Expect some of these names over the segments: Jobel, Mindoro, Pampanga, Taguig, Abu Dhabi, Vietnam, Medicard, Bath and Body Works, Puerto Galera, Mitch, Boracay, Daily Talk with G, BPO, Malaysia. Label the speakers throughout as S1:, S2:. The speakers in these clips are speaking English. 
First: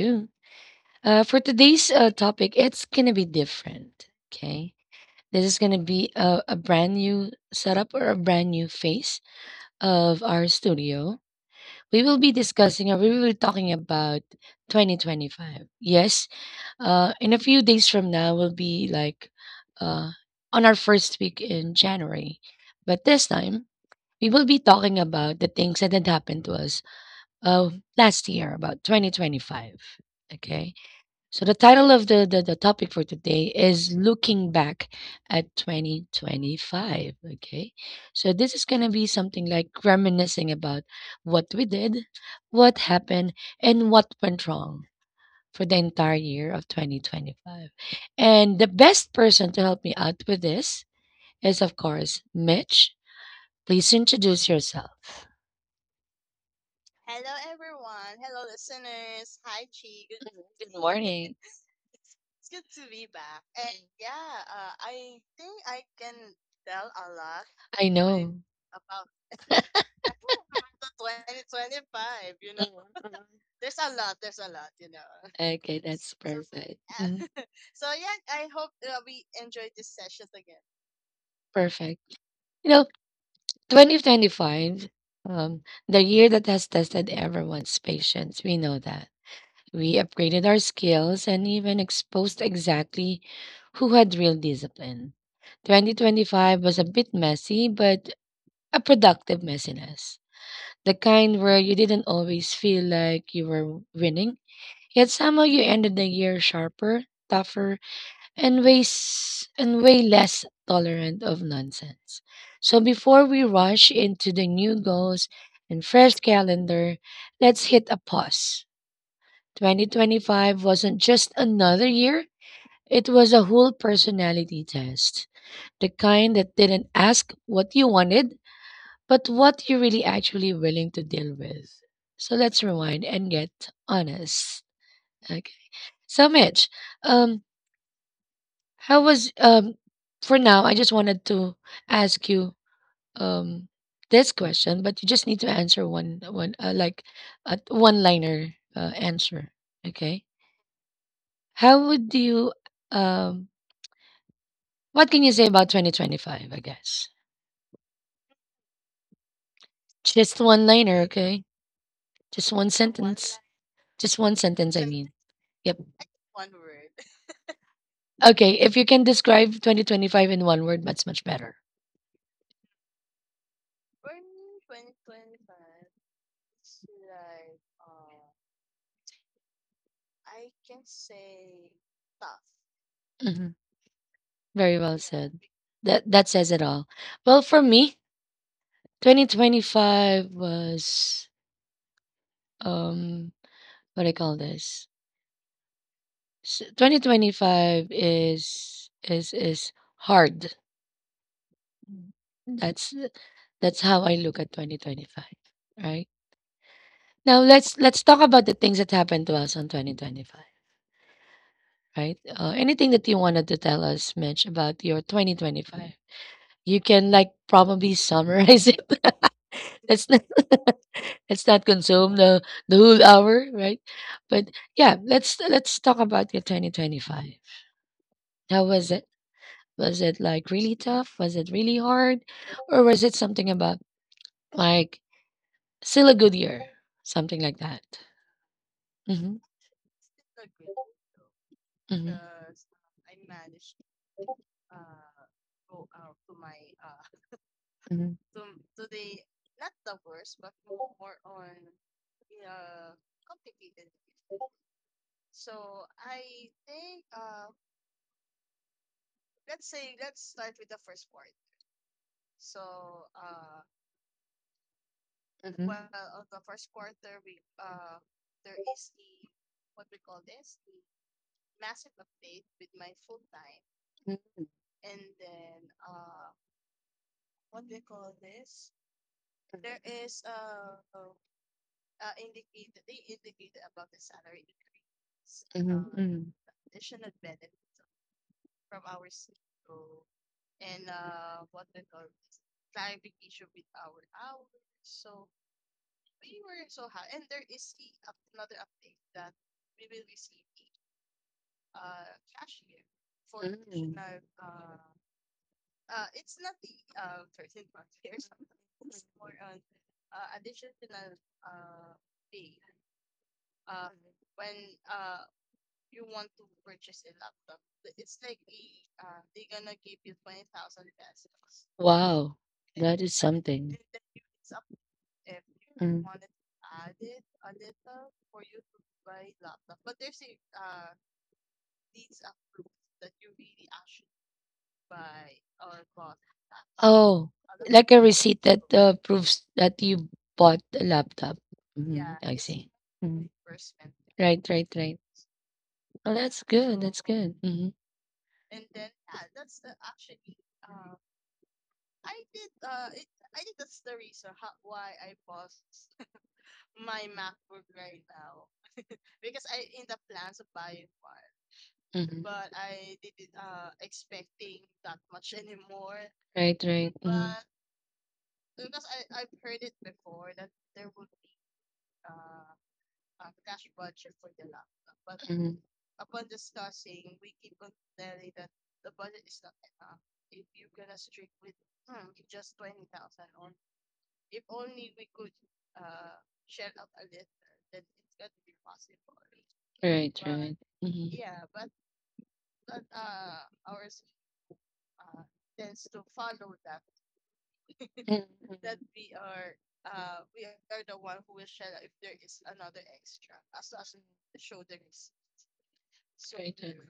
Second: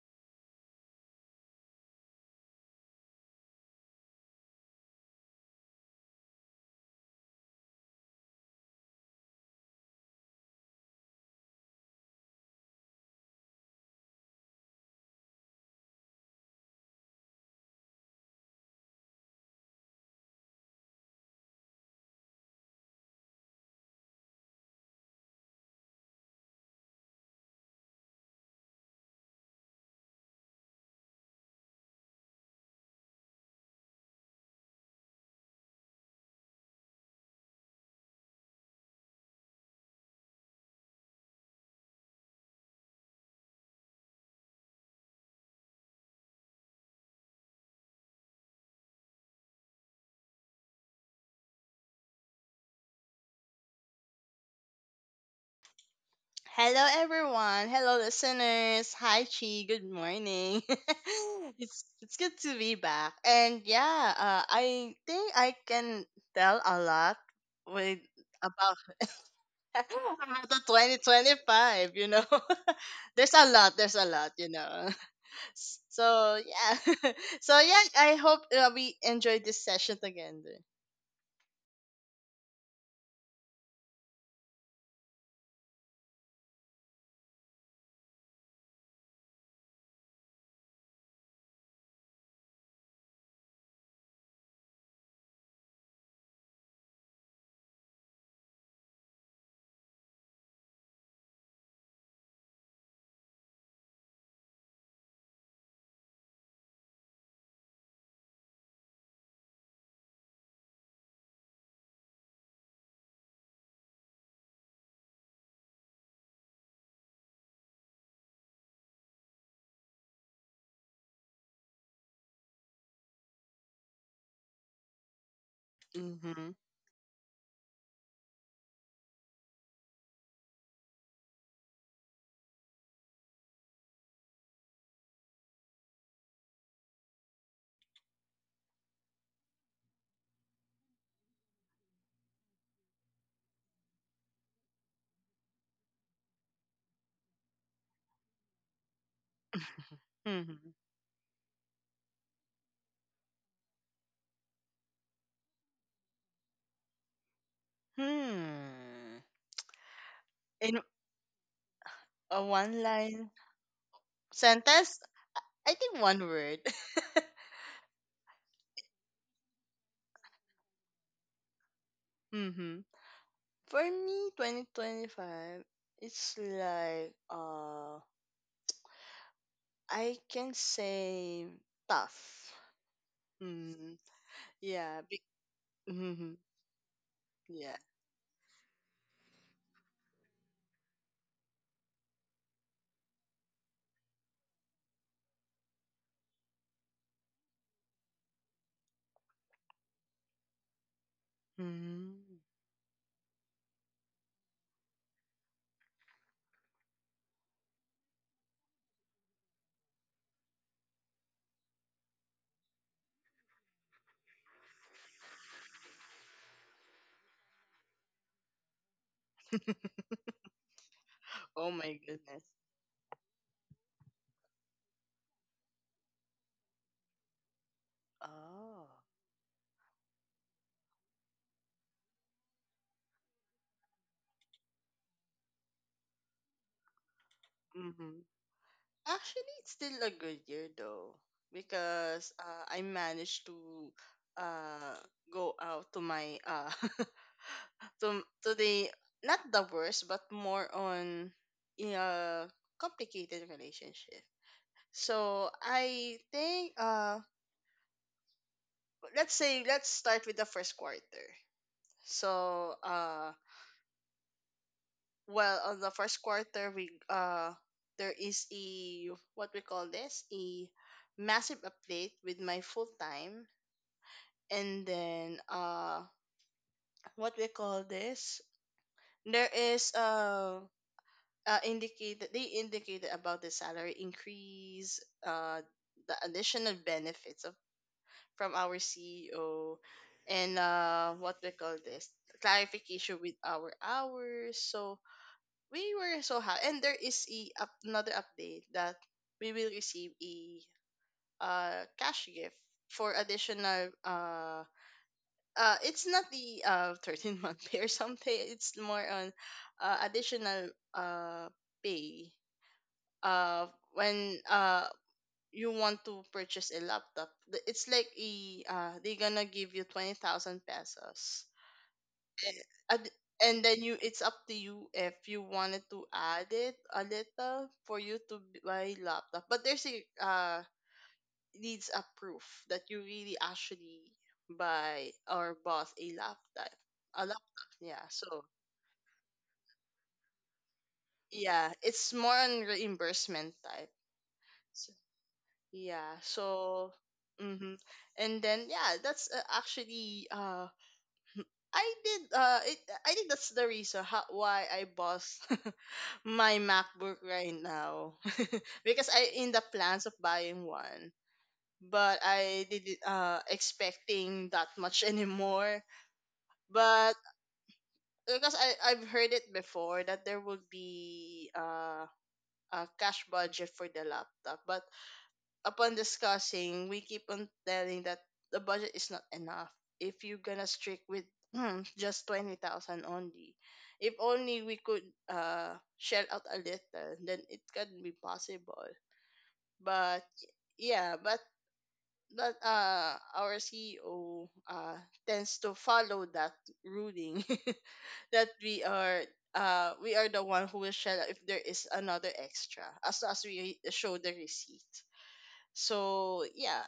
S1: 2. For today's topic, it's going to be different. Okay. This is going to be a brand new setup or a brand new face of our studio. We will be discussing or we will be talking about 2025. Yes. In a few days from now, we'll be like uh, on our first week in January. But this time, we will be talking about the things that had happened to us of last year, about 2025. Okay. So the title of the topic for today is Looking Back at 2025. Okay. So this is going to be something like reminiscing about what we did, what happened, and what went wrong for the entire year of 2025. And the best person to help me out with this is, of course, Mitch. Please introduce yourself.
S2: Hello, everyone. Hello, listeners. Hi, Chi. Good
S1: Mhm.
S2: morning.
S1: Good morning.
S2: It's good to be back. And yeah, I think I can tell a lot
S1: I
S2: with about about the 2025.
S1: know.
S2: There's a lot. There's a lot.
S1: Mhm. Okay, that's
S2: So
S1: perfect.
S2: yeah.
S1: Mhm.
S2: So yeah, I hope we enjoyed this session together.
S1: Perfect. You know, 2025, um, the year that has tested everyone's patience. We know that. We upgraded our skills and even exposed exactly who had real discipline. 2025 was a bit messy, but a productive messiness. The kind where you didn't always feel like you were winning, yet somehow you ended the year sharper, tougher, and way less tolerant of nonsense. So before we rush into the new goals and fresh calendar, let's hit a pause. 2025 wasn't just another year, it was a whole personality test. The kind
S2: Mm-hmm.
S1: that didn't ask what you wanted, but what you're really actually willing to deal with. So let's rewind and get honest. Okay. So Mitch, um, how was for now I just wanted to ask you um this question, but you just need to answer one like a one liner answer. Okay.
S2: Hmm.
S1: How would you um what can you say about 2025, I guess?
S2: Hmm.
S1: Just one
S2: In
S1: liner, okay?
S2: a
S1: Just one
S2: one line
S1: sentence. Just one sentence I
S2: sentence?
S1: mean.
S2: I
S1: Yep.
S2: think one word.
S1: Okay, if you can describe 2025 in one word, that's much better.
S2: Mm-hmm. For me, 2025, it's like I can say tough.
S1: Hmm.
S2: Mm.
S1: Very well
S2: Yeah.
S1: said. That
S2: Mm-hmm.
S1: says it all. Well, for
S2: Yeah.
S1: me, 2025 was um what do I call this? 2025 is hard.
S2: Mm-hmm.
S1: That's that's how I look at 2025, right? Now let's talk about the things that happened to us on 2025, right? Anything that you wanted to tell us, Mitch, about your 2025? You can like probably summarize it. let's not let's not
S2: Oh my
S1: consume
S2: goodness.
S1: the whole hour, right? But yeah, let's talk about your 2025. How
S2: Oh.
S1: was it? Was it like really tough? Was it really hard? Or was it something about like still a good year? Something like that.
S2: Mm-hmm.
S1: Mm-hmm.
S2: Actually, it's still a good year though
S1: Mm-hmm.
S2: because I managed to uh go out to my
S1: Mm-hmm.
S2: to the, not the worst but more on a complicated relationship. So I think let's say let's start with the first quarter. So well,
S1: Mm-hmm.
S2: on the first quarter, we there is a, what we call this, a massive update with my full time.
S1: Mm-hmm.
S2: And then what we call this, there is indicated they indicated about the salary increase, uh, the
S1: Mm-hmm.
S2: additional benefits of from our CEO, and what we call this, clarification with our hours. So we were so happy, and there is a, another update that we will receive a cash gift for additional.
S1: Mm.
S2: It's not the 13 month pay or something. It's more on additional pay uh when you want to purchase a laptop. It's like a they're gonna give you 20,000 pesos,
S1: Wow, it. That
S2: and,
S1: is
S2: and
S1: something.
S2: then you it's up to you if you wanted
S1: Mm.
S2: to add it a little for you to buy laptop, but there's a, needs a proof that you really actually buy or bought a laptop. A
S1: Oh, a
S2: laptop,
S1: like a
S2: yeah.
S1: receipt
S2: So
S1: that proves that you bought a laptop.
S2: yeah,
S1: Mm,
S2: it's
S1: I
S2: more
S1: it's
S2: on
S1: see. Mm.
S2: reimbursement type.
S1: Right, right, right. Oh,
S2: Yeah,
S1: that's good.
S2: so,
S1: Good. Mm-hmm.
S2: mm-hmm. And then yeah, that's actually I did it. I think that's the reason why I bought my MacBook right now, because I in the plans of buying one,
S1: Mm-hmm.
S2: but I didn't expecting that much anymore.
S1: Right, right.
S2: But because I've heard it before that there would be a cash budget for the laptop, but
S1: Mm-hmm.
S2: upon discussing, we keep on telling that the budget is not enough. If you're gonna strict with, just 20,000 only, if only we could shell out a little, then it can be possible.
S1: Mm-hmm. Right,
S2: But
S1: right.
S2: yeah, but
S1: Mm-hmm.
S2: our CEO tends to follow that ruling
S1: Mm-hmm.
S2: that we are, the one who will shell out if there is another extra as long as we show the receipt.
S1: Right,
S2: So
S1: right. Good.
S2: yeah.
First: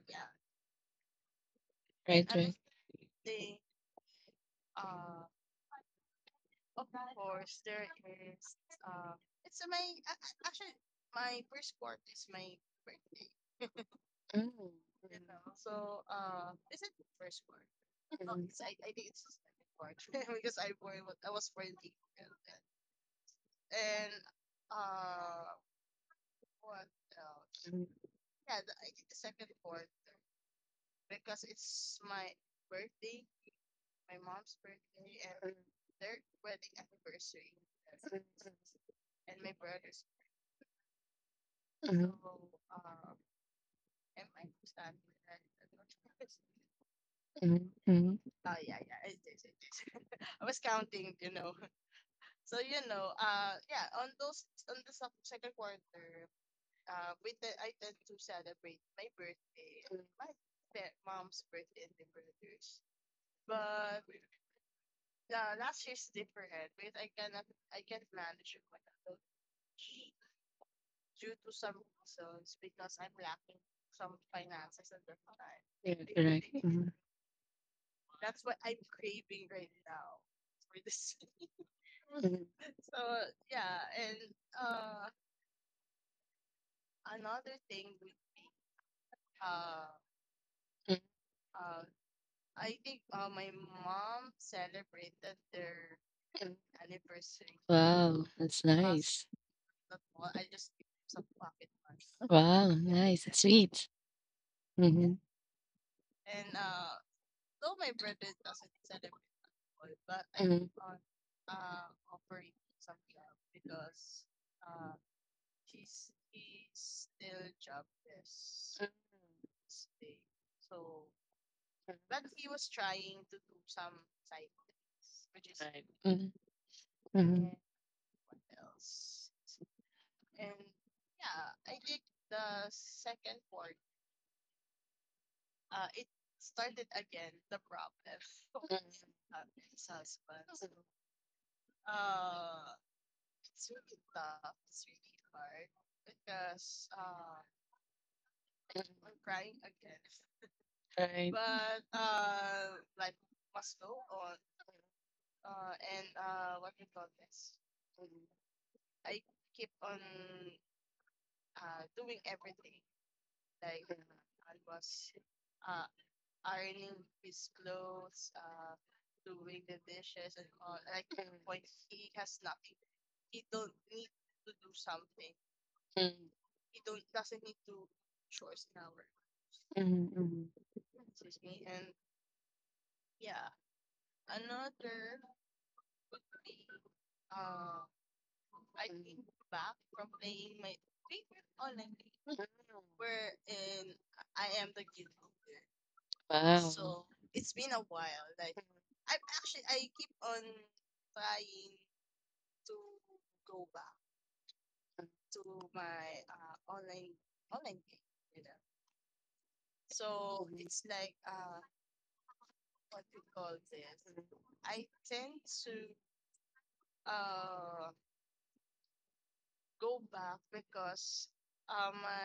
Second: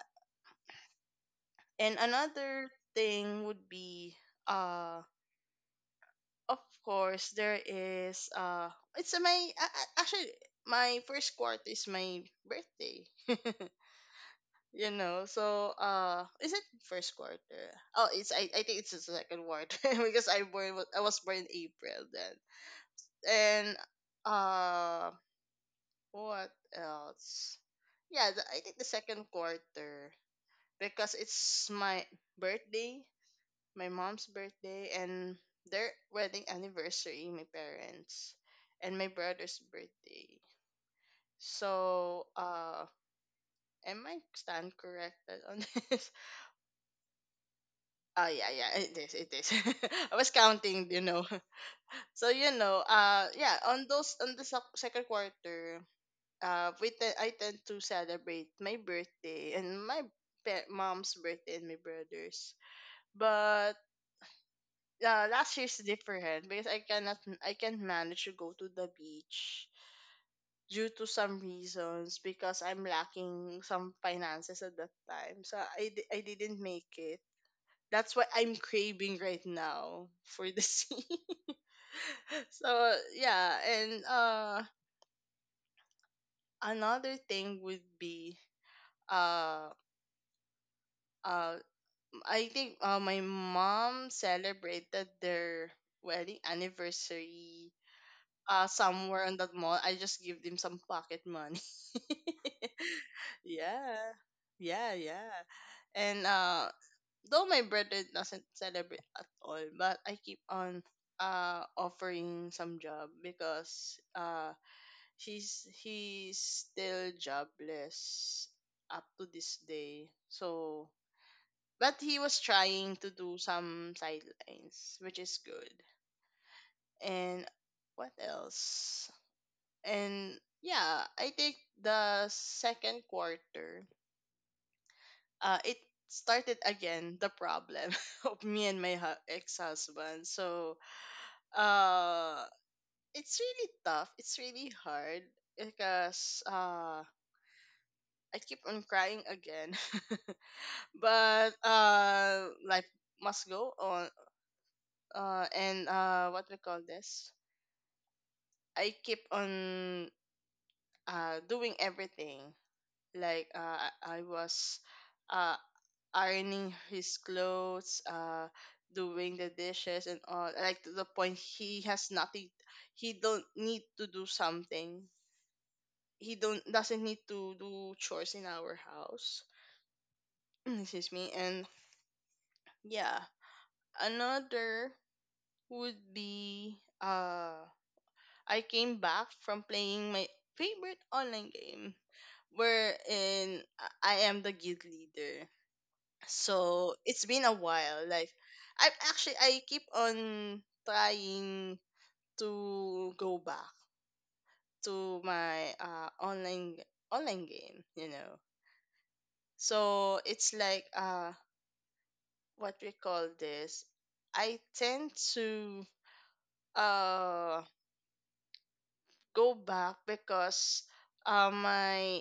S2: And
S1: And Right,
S2: another thing would be, uh, of course, there is, it's my, a- actually, my first quarter is my birthday.
S1: right. Mm.
S2: You know, so, is it first quarter? Oh,
S1: Mhm,
S2: I think it's the second quarter because I was born in April then. And, uh, what else?
S1: mhm,
S2: Yeah, I think the second quarter because it's my birthday, my mom's birthday, and their wedding anniversary, my parents, and my brother's birthday. So,
S1: mhm,
S2: am I stand corrected on this?
S1: mhm, mhm.
S2: Oh yeah, yeah, it is, it is. I was counting. So yeah, on the second quarter, I tend to celebrate my birthday and my mom's birthday and my brother's. But yeah, last year's different because I can't manage to go to the beach due to some reasons because I'm lacking some finances at that time. So
S1: You're
S2: I
S1: correct.
S2: didn't make
S1: Mhm,
S2: it. That's what I'm craving right now for the sea.
S1: mhm,
S2: So yeah, and another thing would be uh
S1: mhm,
S2: uh I think my mom celebrated their wedding
S1: mhm.
S2: anniversary
S1: that's
S2: somewhere in that mall. I just give them some pocket money.
S1: Wow, nice. That's sweet.
S2: Yeah. Yeah,
S1: Mm-hmm.
S2: yeah. And though my brother doesn't celebrate at all, but I keep on
S1: Mm-hmm.
S2: offering some job because he's still jobless up to this day. So, but he was trying to do some sidelines, which is good.
S1: Mm-hmm. Hmm.
S2: And what else? And yeah, I think the second quarter, it started again, the problem of me and my
S1: his
S2: ex-husband. So uh it's really tough, it's really hard because I keep on crying again,
S1: Right.
S2: but life must go on. Uh and what we call this, I keep on doing everything, like I was uh ironing his clothes, doing the dishes and all. Like, to the point he has nothing. He don't need to do something. He don't doesn't need to do chores in our house.
S1: Mm-hmm.
S2: Excuse me. And yeah, another would be, I came back from playing my favorite online game wherein I am the guild leader. So
S1: Wow.
S2: it's been a while, like I am actually, I keep on trying to go back to my online game, you know. So it's like what we call this, I tend to uh go back because uh my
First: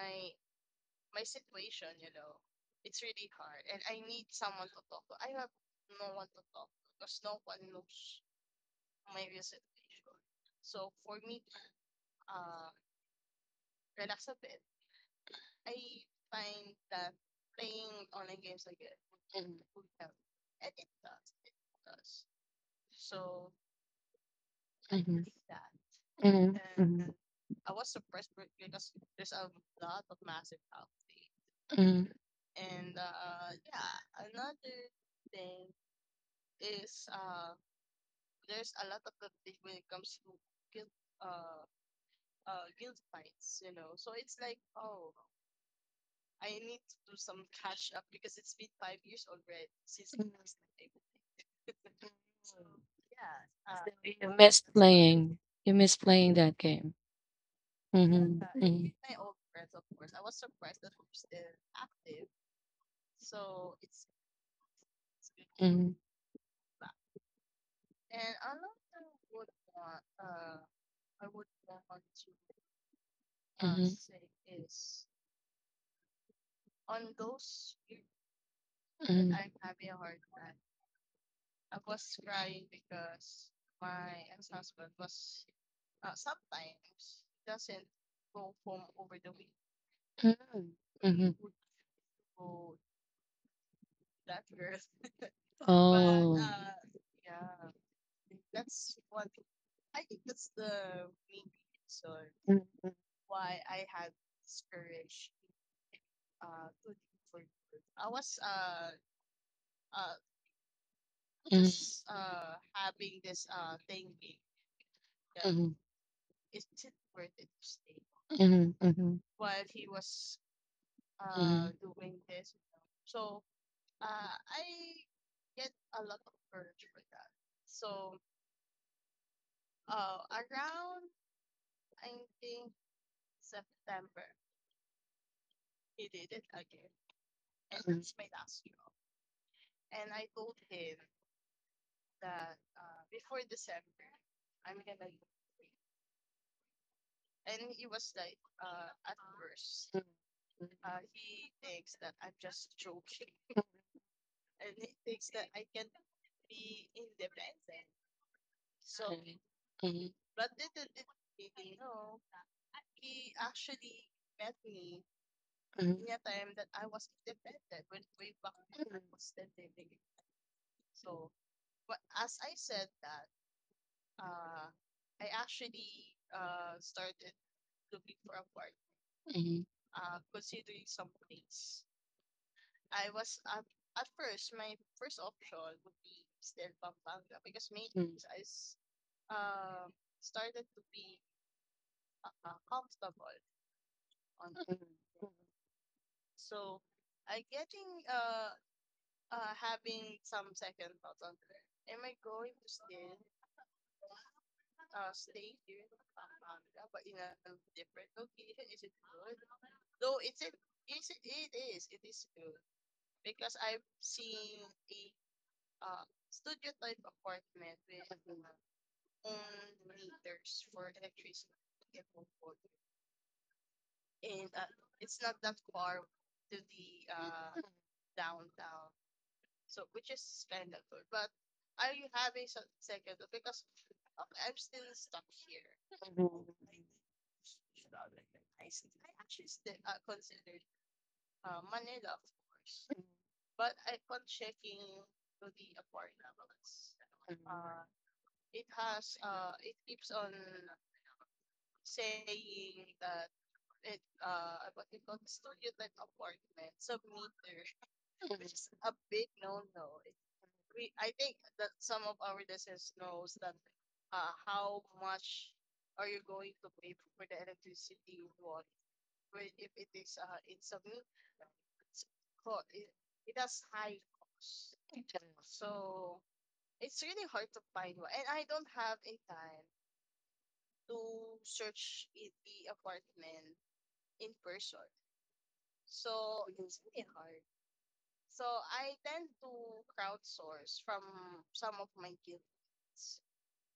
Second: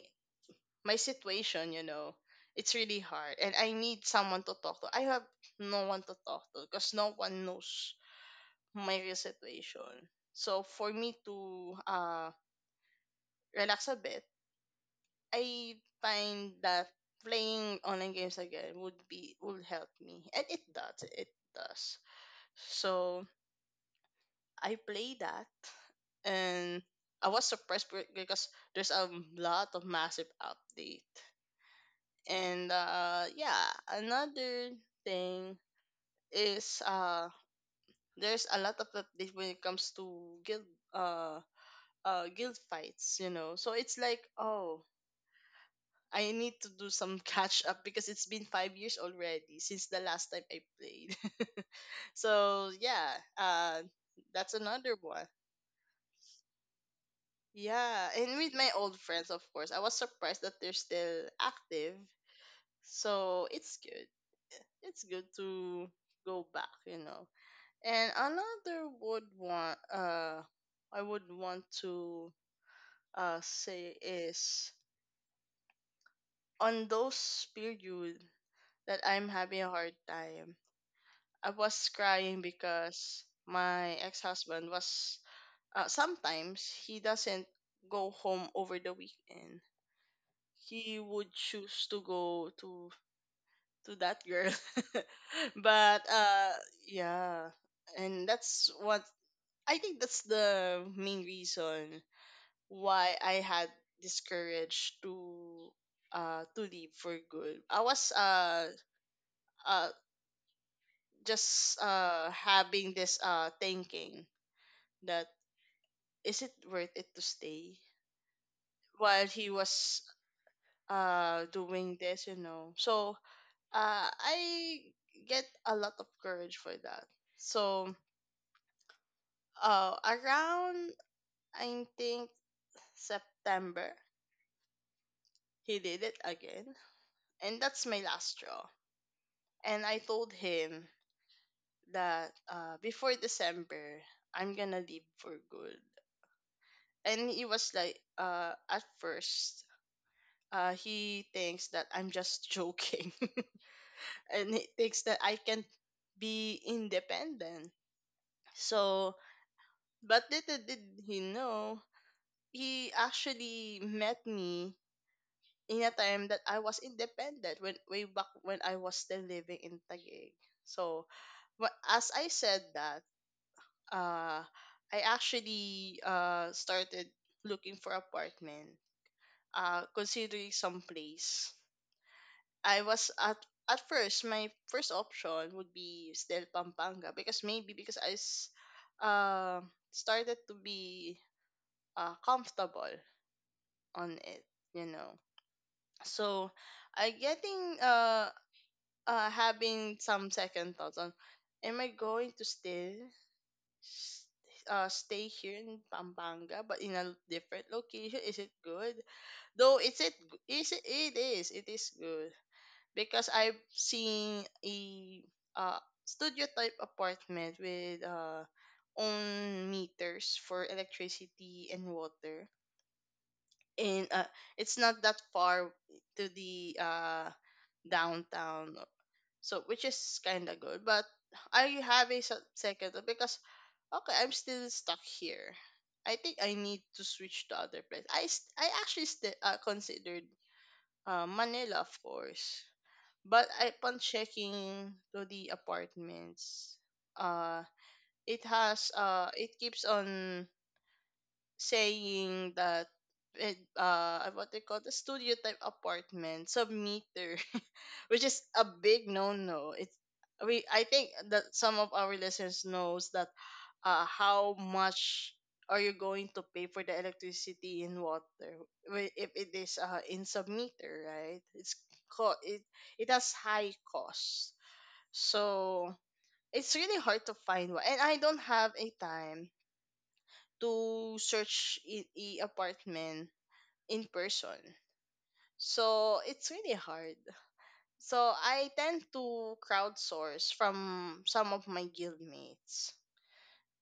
S2: my situation, you know, it's really hard and I need someone to talk to. I have no one to talk to because no one knows my real situation. So for me to relax a bit, I find that playing online games again would help me. And it does. It does. So I play that,
S1: Mm-hmm. mm
S2: and
S1: and
S2: I was surprised because there's a lot of massive update.
S1: Mm.
S2: And yeah, another thing is, there's a lot of update when it comes to guild, uh guild fights, so it's like, oh, I need to do some catch up because it's been 5 years already since the last time I played. So yeah, uh that's another one.
S1: playing. You miss playing that game.
S2: Yeah, and with my old
S1: It
S2: friends, of course, I was surprised that they're still active. So it's good, it's good
S1: Mm-hmm.
S2: to
S1: Mm-hmm.
S2: go back, you know. And another would want, I would want to say is, on those period that I'm
S1: is
S2: having a
S1: that
S2: hard time, I was crying because my ex-husband was, sometimes he doesn't go home over the weekend. He would
S1: Mm-hmm.
S2: choose to go to that girl. But
S1: But
S2: yeah, and that's what, I think that's the main reason
S1: Mm-hmm.
S2: why I had this courage to leave for good. I was uh just having this thinking that,
S1: Mm-hmm.
S2: is it worth it to stay
S1: Mm-hmm. Mm-hmm.
S2: while he was doing this, you know. So I get a lot of courage for that. So around, I think September, he did it again, and that's my last straw. And I told him that before December, I'm gonna leave for good. And he was like, at first, he thinks that I'm just joking and he thinks that I can be independent. So,
S1: Okay. Mhm.
S2: but little did he know, he actually met me in a
S1: Mhm.
S2: time that I was independent, when way back when I was still living in Taguig. So, as I said that, uh, I actually started looking for apartment,
S1: Mhm.
S2: considering some place. I was at, first, my first option would be still Pampanga because maybe because uh, started to be comfortable on it, you
S1: Mhm.
S2: know. So I getting, having some second thoughts on, am I going to still s- stay here in Pampanga but in a different location? Is it good? Though, is it g- is it it is good, because I've seen a uh, studio type apartment with own meters for electricity and water, and it's not that far to the downtown, so which is kind of good. But I have a second thought because, okay, I'm still stuck here. I think I need to switch to other place. I actually considered Manila, of course, but upon checking to the apartments, uh, it keeps on saying that what they call the studio type apartment submeter, which is a big no no. It's we I think that some of our listeners knows that, how much are you going to pay for the electricity and water, if it is in submeter, right? It's co- it it has high cost, so it's really hard to find one. And I don't have a time to search a apartment in person. So it's really hard. So I tend to crowdsource from some of my guildmates.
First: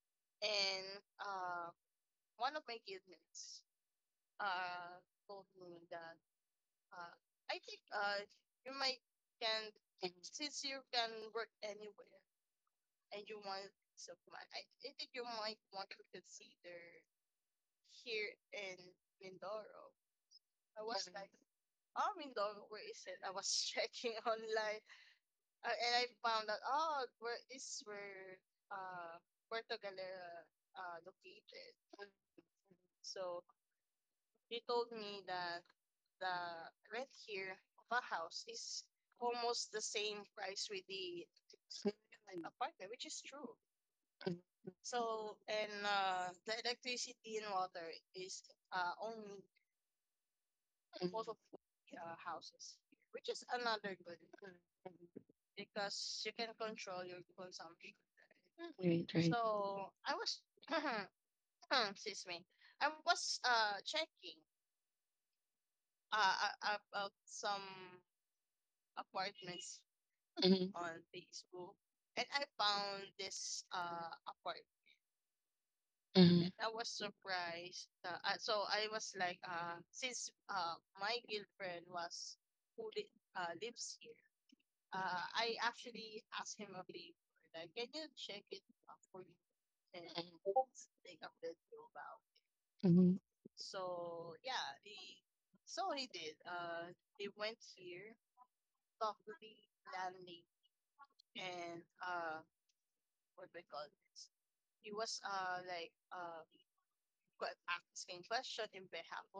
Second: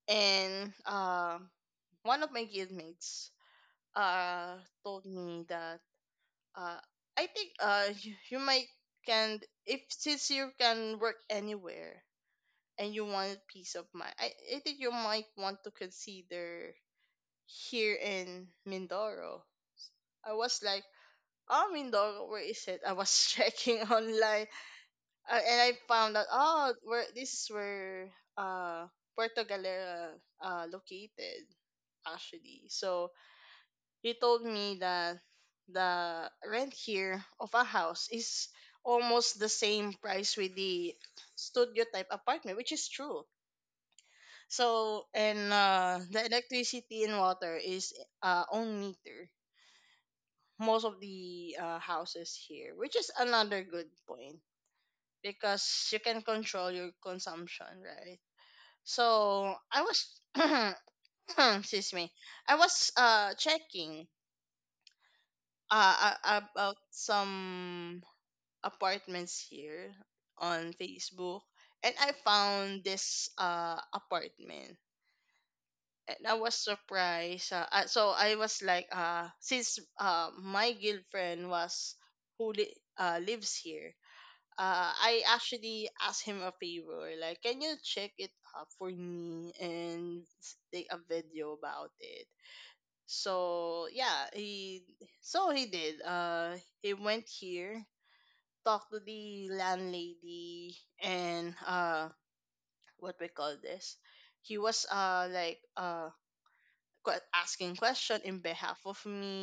S2: And one of my guildmates, uh, told me that, uh, I think you might, can, if since you can work anywhere and you want peace of mind, I think you might want to consider here in Mindoro. I was like, oh, Mindoro, where is it? I was checking online, and I found out, oh, where this is where uh, Puerto Galera located, actually. So he told me that the rent here of a house is almost the same price with the studio type apartment, which is true.
S1: Mhm.
S2: So And the electricity and water is on meter most of the houses here, which is another good point because you can control your consumption, right?
S1: Right,
S2: So I was excuse me, I was checking about some apartments here on
S1: Mhm.
S2: Facebook, and I found this apartment, and I
S1: Mhm.
S2: was surprised. So I was like, since my girlfriend was who lives here, I actually asked him a favor, like, can you check it up for me and take a video about it?
S1: Mhm.
S2: So yeah, he he did. He went here, talked to the landlady, and what we call this. He was asking question in behalf of me.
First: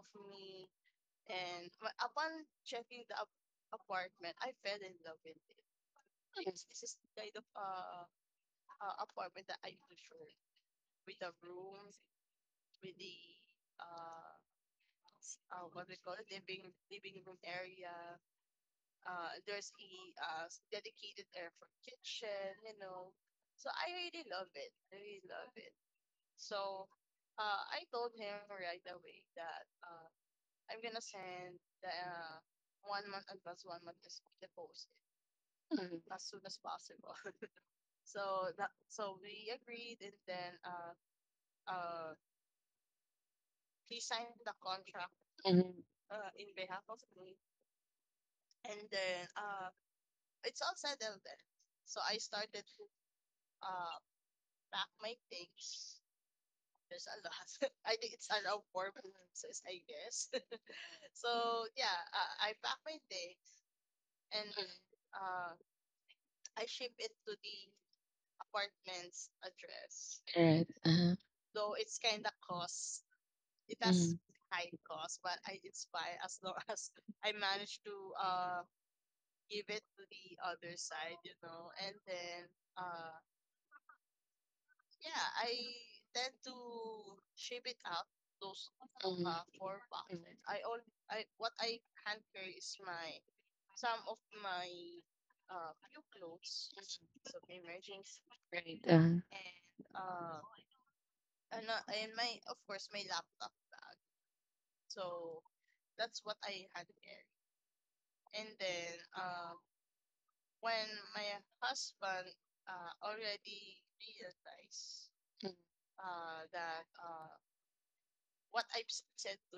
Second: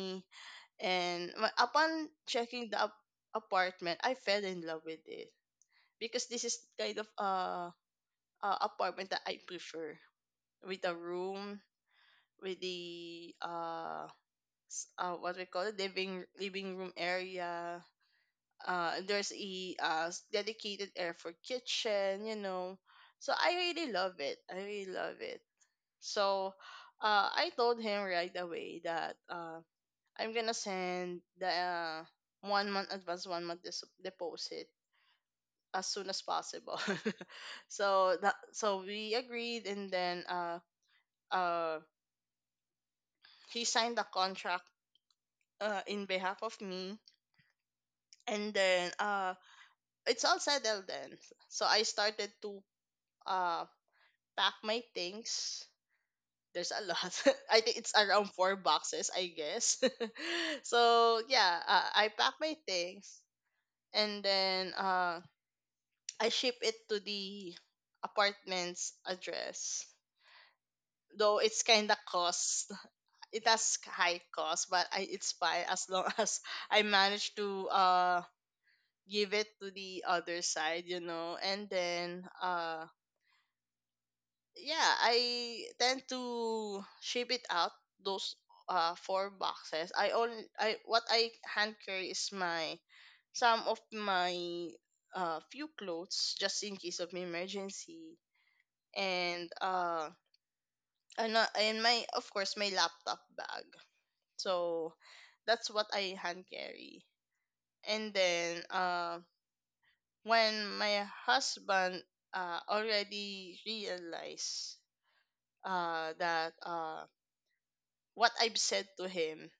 S2: And upon checking the apartment, I fell in love with it because this is kind of apartment that I prefer, with a room, with the what we call it, living room area. There's a dedicated air for kitchen, you know. So I really love it. I really love it. So I told him right away that I'm gonna send the 1 month advance, 1 month deposit as
S1: Mhm.
S2: soon as possible. So that so we agreed, and then uh he signed the contract
S1: Mhm.
S2: in behalf of me, and then it's all settled then. So I started to uh pack my things. There's a lot. I think it's around four boxes, I guess. So yeah, I pack my things, and then I ship it to the apartment's address.
S1: Right. Uh-huh.
S2: Though it's kind of cost. It has high cost, but it's fine as long as I manage to give it to the other side, you know. And then yeah, I tend to ship it out those four
S1: Mhm.
S2: boxes. I only I What I hand carry is my some of my few clothes, just in case of emergency,
S1: Uh-huh.
S2: and my, of course my, laptop bag. So that's what I hand carry. And then when my husband already realized that what I've said to him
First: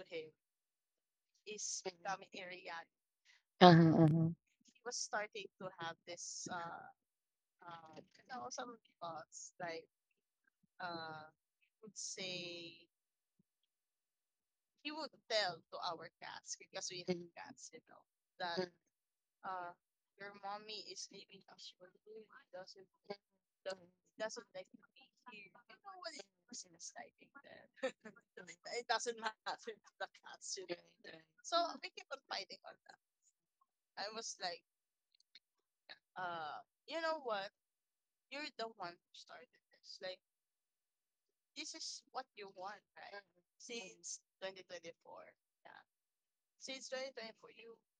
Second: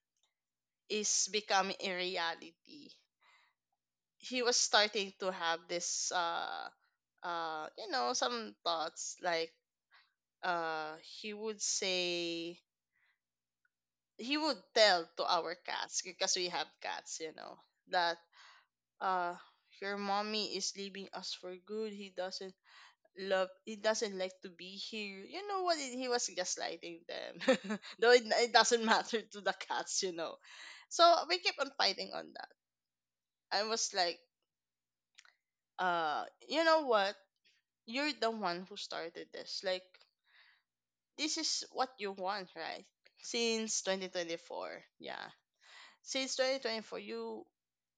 S2: is becoming a reality,
S1: Uh-huh. Uh-huh.
S2: he was starting to have this you know, some thoughts, like uh he would say he would tell to our cats, because we have cats, you know, that
S1: Mhm.
S2: uh your mommy is leaving us for good. He doesn't like to be here. You know what, he was gaslighting them. Though it doesn't matter to the cats, you know.
S1: Right,
S2: So
S1: right.
S2: we keep on fighting on that. I was like, you know what? You're the one who started this. Like, this is what you want, right? Since 2024. Yeah. Since 2024,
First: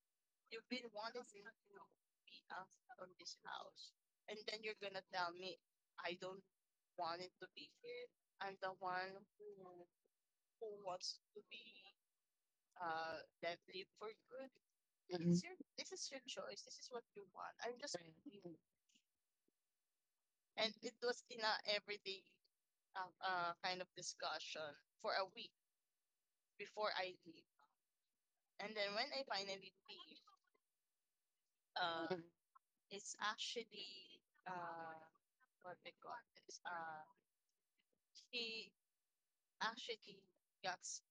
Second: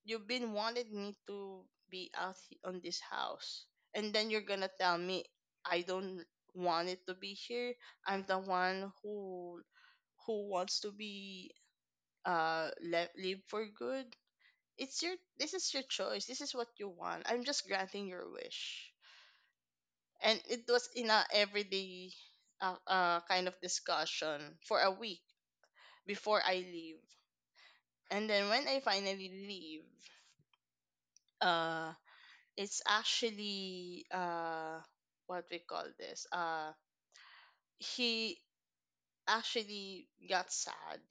S2: you've been wanting me to be out on this house, and then you're gonna tell me I don't want it to be here. I'm the one who wants to be live for good. It's your This is your choice, this is what you want, I'm just granting your wish. And it was in a everyday kind of discussion for a week before I leave. And then when I finally leave, uh it's actually what we call this, he actually got sad.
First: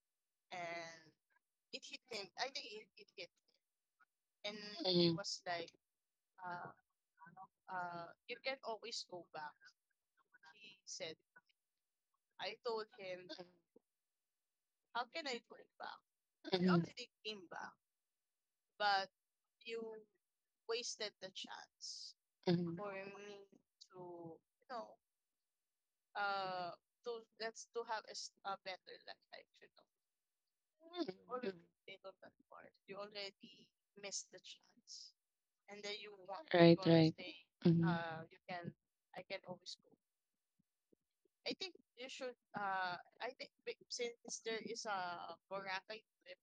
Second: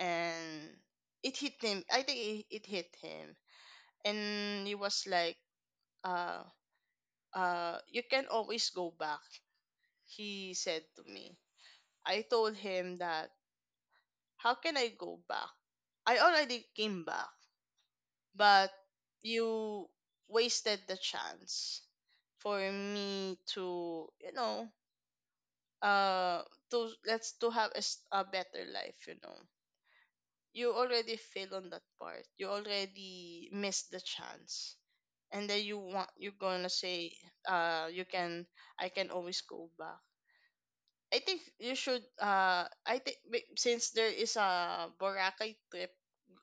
S2: And it hit him. I think it hit him, and he was like,
S1: it
S2: uh you can always go back, he said to me. I told him that,
S1: you
S2: how can I go back? I already came back, but you wasted the chance for
S1: Mhm.
S2: me to, you know, uh to, let's to have a better life, you know. You already fail on that part, you already missed the chance, and then you're gonna say,
S1: Mhm.
S2: you can, I can always go back. I think you should, since there is a Boracay trip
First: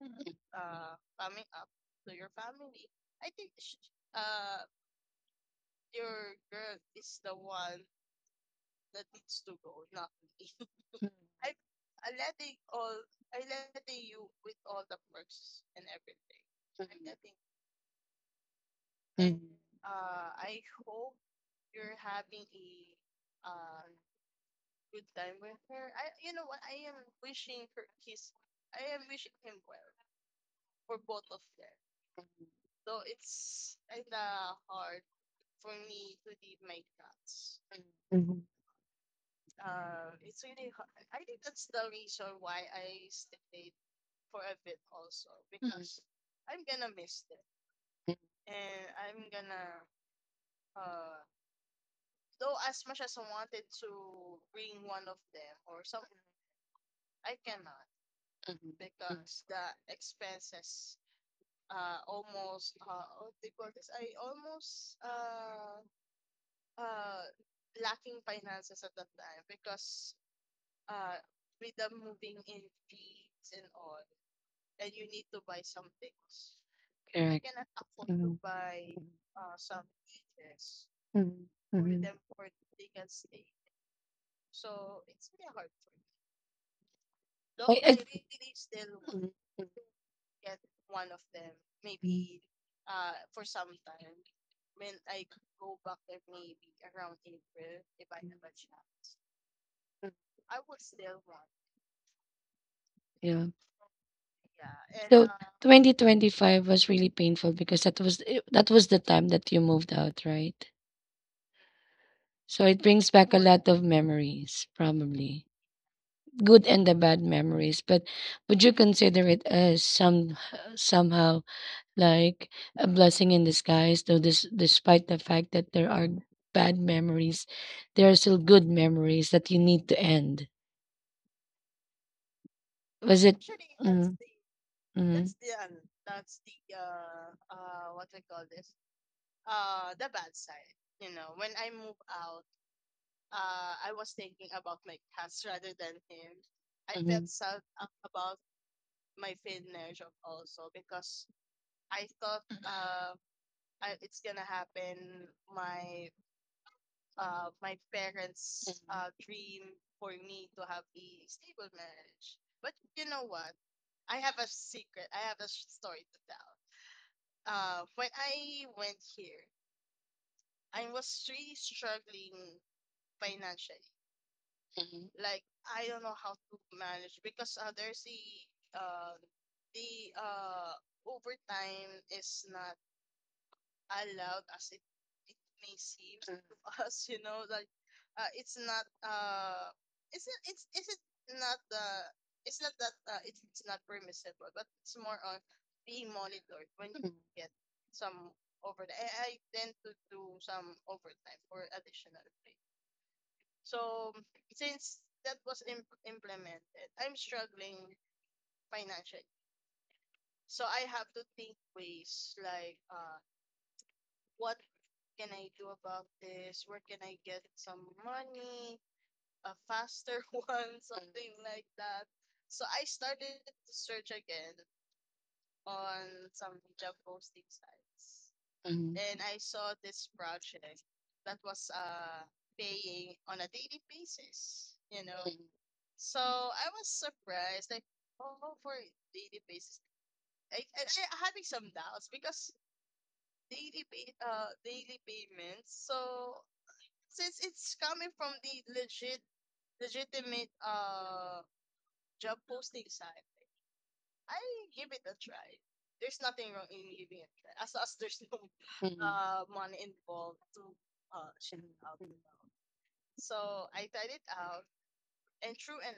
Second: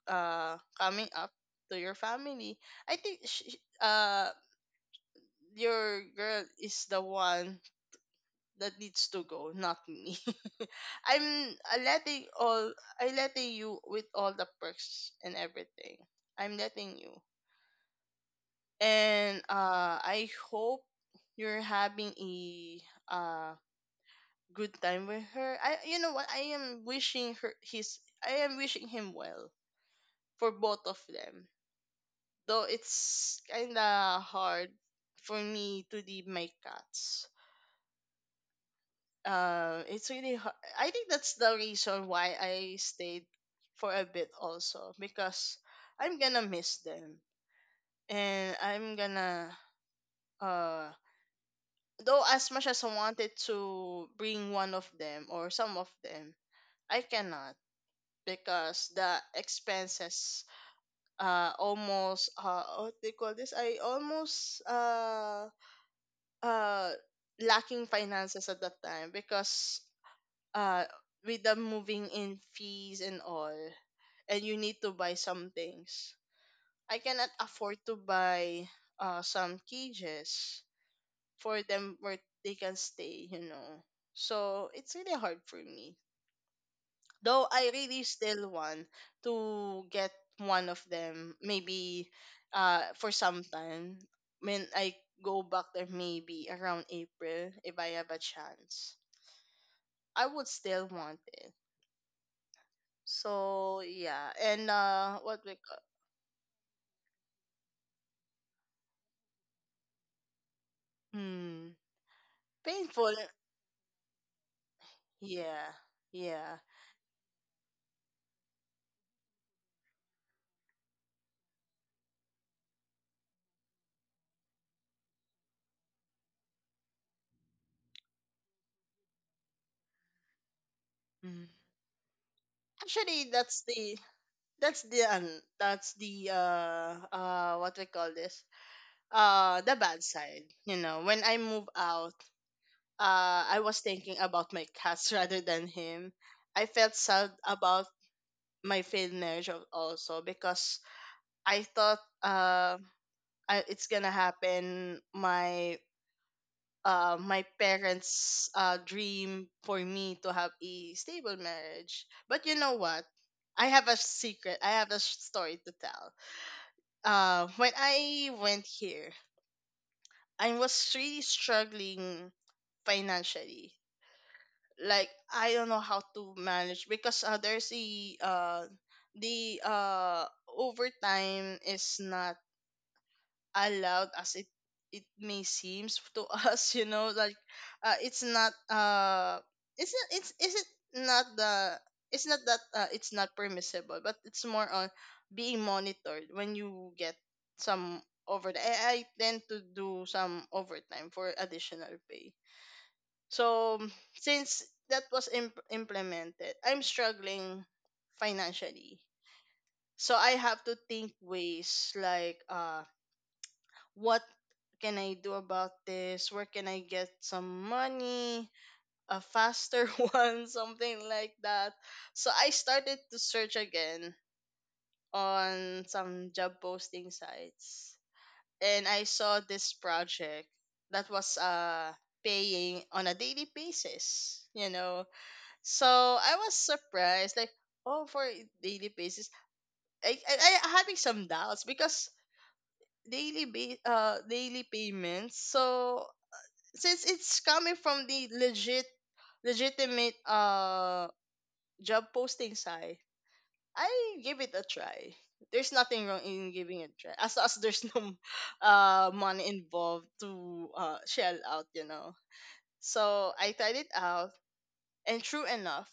S2: coming up to your family, I think uh your girl is the one that needs to go, not me.
S1: do
S2: I'm letting all, I letting you with all the perks and everything. I'm
S1: I
S2: letting you.
S1: Mhm.
S2: And I hope you're having a uh good time with her. I You know what, I am wishing him well for both of them. Though it's kinda hard for me to leave my cats.
S1: Mhm.
S2: It's really hard. I think that's the reason why I stayed for a bit, also because I'm gonna miss them. And I'm gonna, uh though as much as I wanted to bring one of them or some of them, I cannot, because the
S1: Mhm.
S2: expenses almost what they call this I almost uh lacking finances at that time, because uh with the moving in fees and all, and you need to buy some things, I cannot
S1: Correct.
S2: afford to buy
S1: Mhm.
S2: some cages
S1: Mhm.
S2: for
S1: for
S2: them
S1: Mhm.
S2: where they can stay, you know. So it's really hard for me, though I
S1: I-
S2: really
S1: I-
S2: still want
S1: Mhm.
S2: to get one of them, maybe for some time when I go back there, maybe around April, if I have a chance. I would still want it.
S1: Yeah.
S2: So yeah, and
S1: So
S2: what we call,
S1: 2025 was really painful because that was the time that you moved out, right?
S2: mm,
S1: So it brings
S2: painful.
S1: back a lot of memories, probably.
S2: Yeah, yeah.
S1: Good and the bad memories, but would you consider it as some somehow like a blessing in disguise, though this despite the fact that there are bad memories, there are still good memories that you need to end.
S2: Mm.
S1: Was
S2: Actually,
S1: it Mm.
S2: that's
S1: the
S2: the um,
S1: Mm.
S2: that's the what we call this, the bad side. You know, when I move out, I was thinking about my cats rather than him. I felt
S1: Mm.
S2: sad about my failed marriage, also because I thought, it's gonna happen, my my parents' dream for me to have a stable marriage. But you know what? I have a secret. I have a story to tell. When I went here, I was really struggling financially.
S1: Mm.
S2: Like,
S1: A.
S2: I don't know how to manage because there's a the overtime is not allowed, as it may seems to us, you know, like, it's not it's not it's is it not the it's not that, it's not permissible, but it's more on being monitored when you get some over. I tend to do some overtime for additional pay. So since that was implemented, I'm struggling financially. So I have to think ways, like, what can I do about this? Where can I get some money? A faster one, something like that. So I started to search again on some job posting sites, and
S1: Mhm.
S2: I saw this project that was paying on a daily basis, you know. So I was surprised, like, oh, for daily basis, I having some doubts because daily payments. So since it's coming from the legitimate job posting site, I give it a try. There's nothing wrong in giving it a try, as long as there's no
S1: Mhm.
S2: money involved to shell out, you know. So I tried it out, and true enough,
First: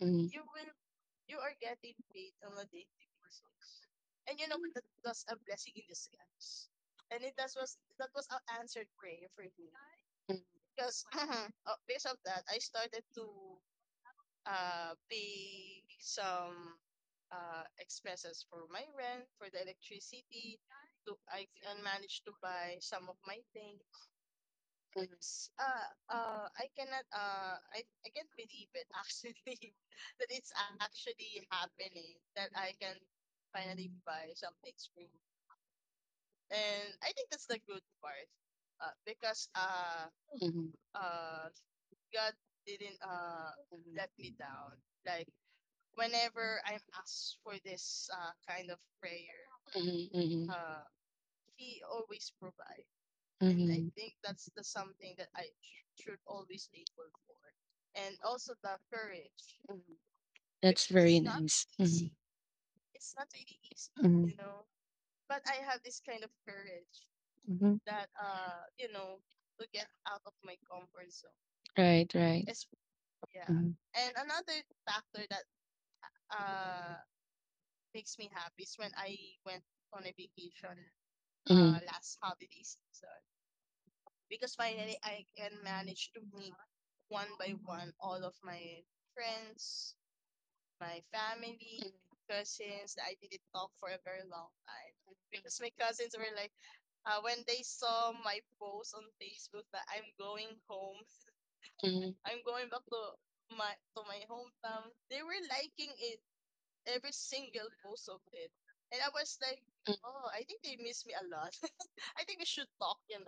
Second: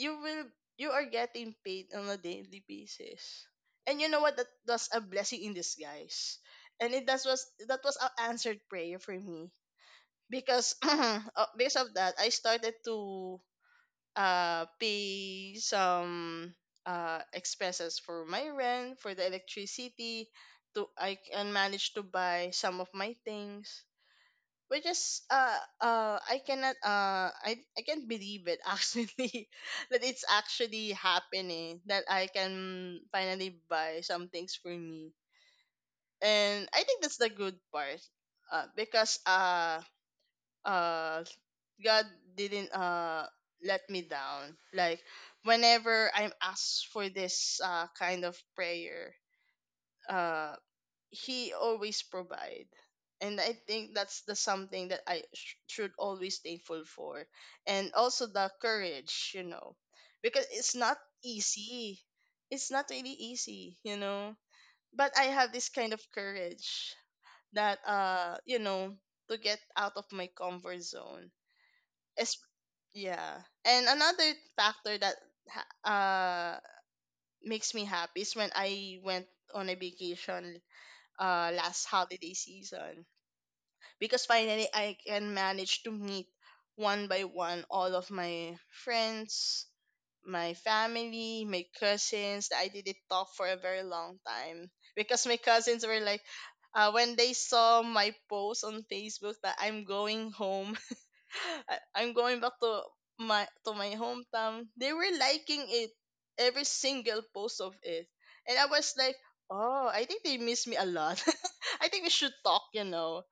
S2: you
S1: Mhm.
S2: will you are getting paid on a daily basis. And you know what, that was a blessing in disguise. And it that was an answered prayer for me,
S1: Mhm.
S2: because because of that, I started to pay some expenses for my rent, for the electricity. To I can manage to buy some of my things, which
S1: Mhm.
S2: is, I cannot, I can't believe it actually, that it's actually happening, that I can finally buy some things for me. And I think that's the good part, because
S1: Mhm.
S2: uh God didn't let me down.
S1: Mhm.
S2: Like, whenever I'm asked for this kind of prayer,
S1: Mhm. Mhm.
S2: uh he always provide. And I
S1: Mhm.
S2: think that's the something that I should always thankful
S1: For.
S2: for. And also the courage, you know.
S1: Mhm.
S2: Because it's not easy. It's not really easy, you
S1: Mhm.
S2: know.
S1: Mhm.
S2: But I have this kind of courage
S1: Mhm.
S2: that, you know, to get out of my comfort zone,
S1: Right, right.
S2: yeah. And another factor that ha- uh makes me happy is when I went on a vacation
S1: Mhm.
S2: last holiday season, because finally I can manage to meet one by one all of my friends, my family, my cousins, that I didn't talk for a very long time. Because my cousins were like, when they saw my post on Facebook that I'm going home, I'm
S1: Mhm.
S2: going back to my hometown, they were liking it, every single post of it, and I was like, oh, I think they miss me a lot. I think we should talk, you know.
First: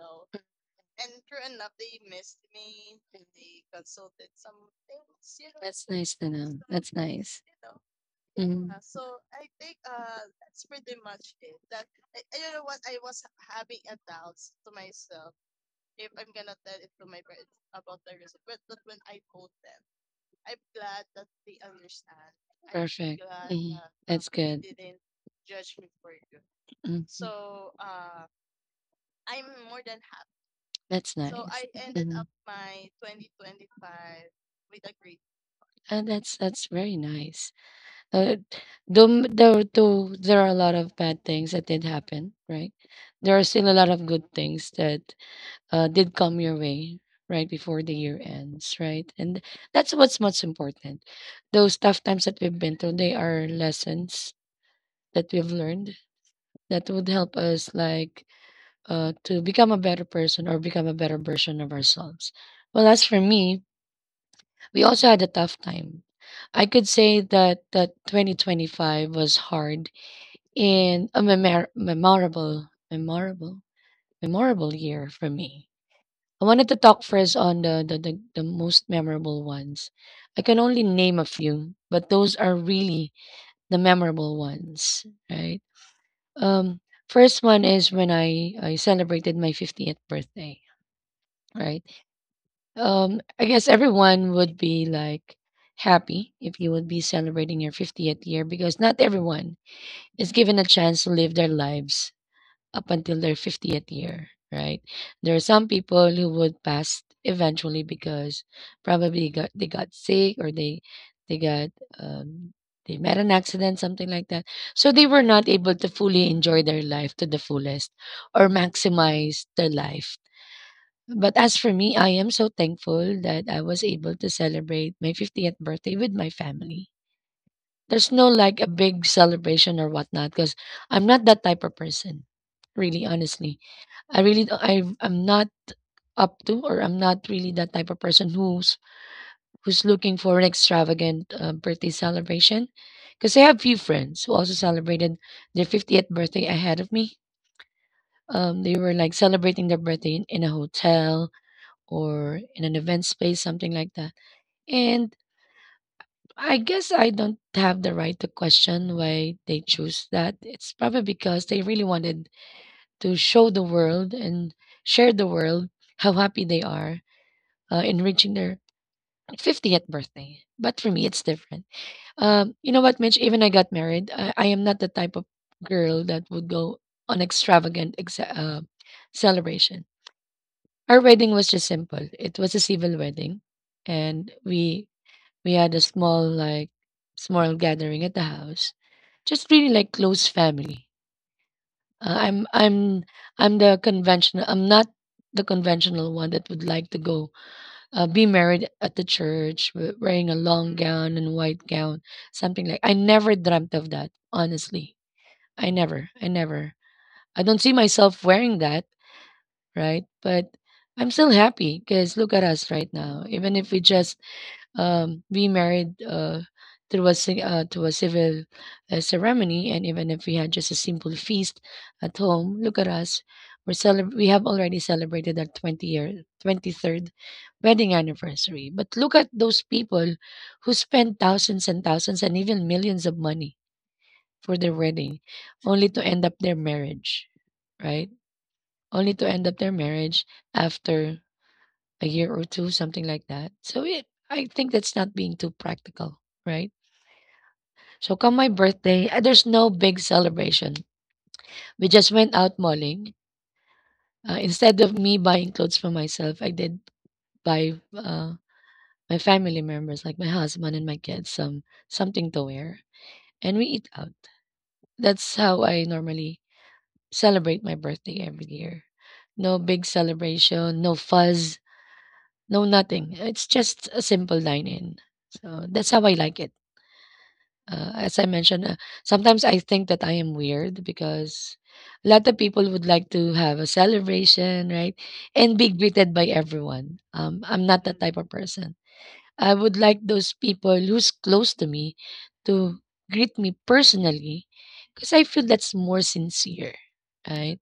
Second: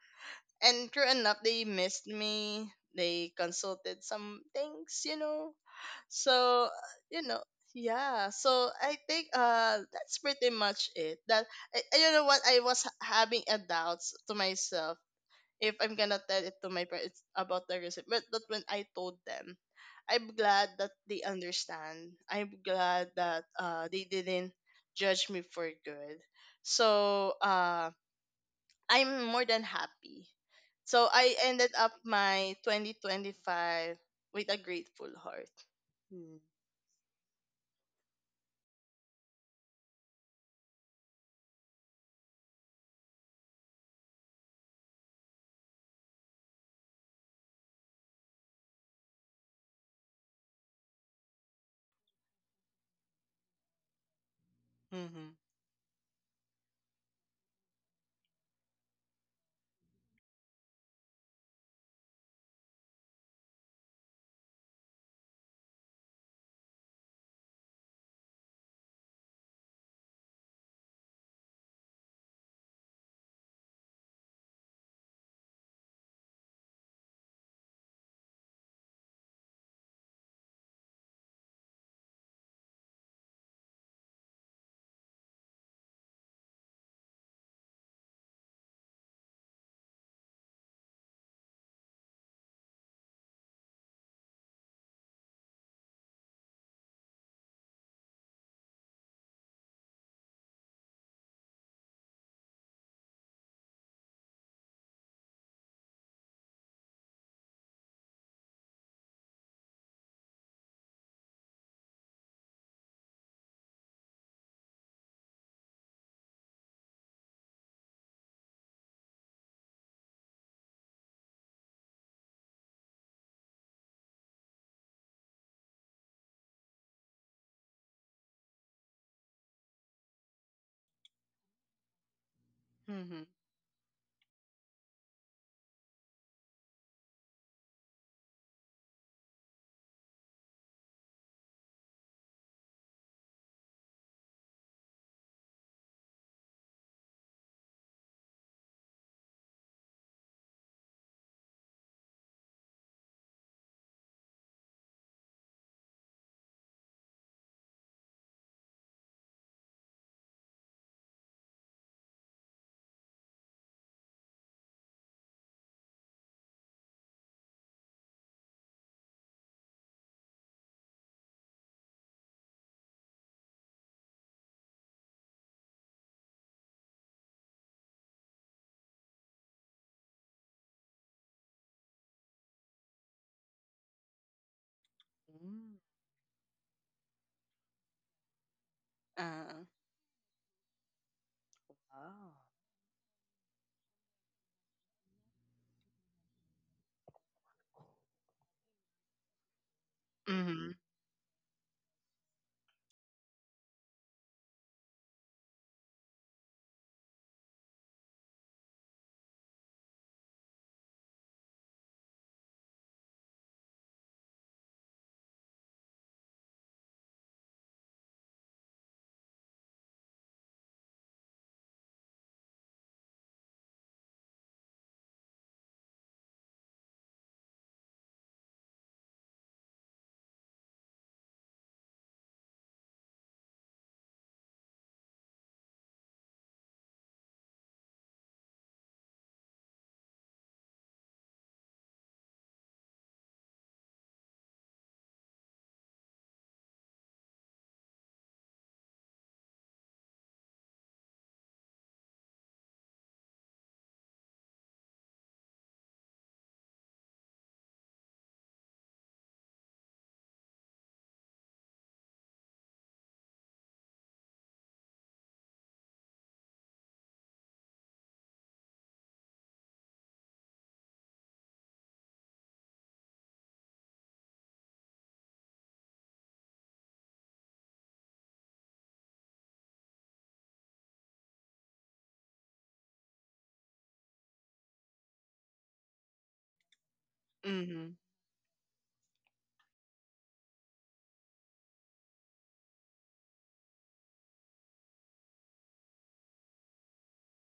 S2: And true enough, they missed me. They consulted some things, you know.
S1: That's nice to know. Some.
S2: So,
S1: That's
S2: you
S1: nice.
S2: know, yeah.
S1: Mhm.
S2: So I think that's pretty much it. You know what, having a doubts to myself if I'm gonna tell it to my parents about the recipe. But that when I told them, I'm glad that they understand. I'm
S1: really
S2: glad
S1: Perfect.
S2: that
S1: Mhm.
S2: they
S1: That's
S2: didn't
S1: good.
S2: judge me for good.
S1: Mhm.
S2: So I'm more than happy. So
S1: That's so nice.
S2: I ended up my
S1: Mhm.
S2: 2025 with a grateful heart. Mm-hmm.
S1: That's very nice. Uh, though there are a lot of bad things that did happen, right? There are still a lot of good things that did come your way right before the year ends, right? And that's what's most important. Those tough times that we've been through, they are lessons that
S2: Mm-hmm.
S1: we've learned that would help us like to become a better person or become a better version of ourselves. Well, as for me, we also had a tough time. I could say that 2025 was hard in a memorable year for me. I wanted to talk first on the most memorable ones. I can only name a few, but those are really the memorable ones, right? Um, first one is when I celebrated my 50th birthday, right? I guess everyone would be like happy if you would be celebrating your 50th year because not everyone is given a chance to live their lives up until their 50th year, right? There are some people who would pass eventually because they got sick or they got um, they met an accident, something like that. So they were not able to fully enjoy their life to the fullest or maximize their life. But as for me, I am so thankful that I was able to celebrate my 50th birthday with my family. There's no like a big celebration or whatnot because I'm not that type of person, really honestly. I really I I'm not up to, or I'm not really that type of person who's looking for an extravagant birthday celebration, because I have few friends who also celebrated their 50th birthday ahead of me. They were like celebrating their birthday in a hotel or in an event space, something like that. And I guess I don't have the right to question why they choose that. It's probably because they really wanted to show the world and share the world how happy they are, in reaching their 50th birthday. But for me, it's different. You know what, Mitch? Even I got married, I am not the type of girl that would go on extravagant celebration. Our wedding was just simple. It was a civil wedding, and we had
S2: Mm.
S1: a small like small gathering at the house, just really
S2: Uh,
S1: like close family. Uh,
S2: wow.
S1: I'm I'm I'm the conventional. I'm not the conventional one that would like to go be married at the church, wearing a long
S2: Mm-hmm.
S1: gown and white gown, something like. I never dreamt of that, honestly. I never. I don't see myself wearing that, right? But I'm still happy because look at us right now. Even if we just we married to a civil ceremony, and even if we had just a simple feast at home, look at us. We have already celebrated our 20 year 23rd wedding anniversary. But look at those people who spend thousands and thousands and even millions of money for their wedding only to end up their marriage, right? Only to end up their marriage after a year or two, something like that. So it, I think that's not being too practical, right? So come my birthday, there's no big celebration. We just went out malling. Instead of me buying clothes for myself, I did buy my family members, like my husband and my kids, something to wear, and we eat out. That's how I normally celebrate my birthday every year. No big celebration, no fuzz, no nothing. It's just a simple dine in. So that's how I like it. As I mentioned, sometimes I think that I am weird because a lot of people would like to have a celebration, right? And be greeted by everyone. I'm not that
S2: Mm-hmm.
S1: type of person. I would like those people who's close to me to greet me personally because I feel that's more sincere, right?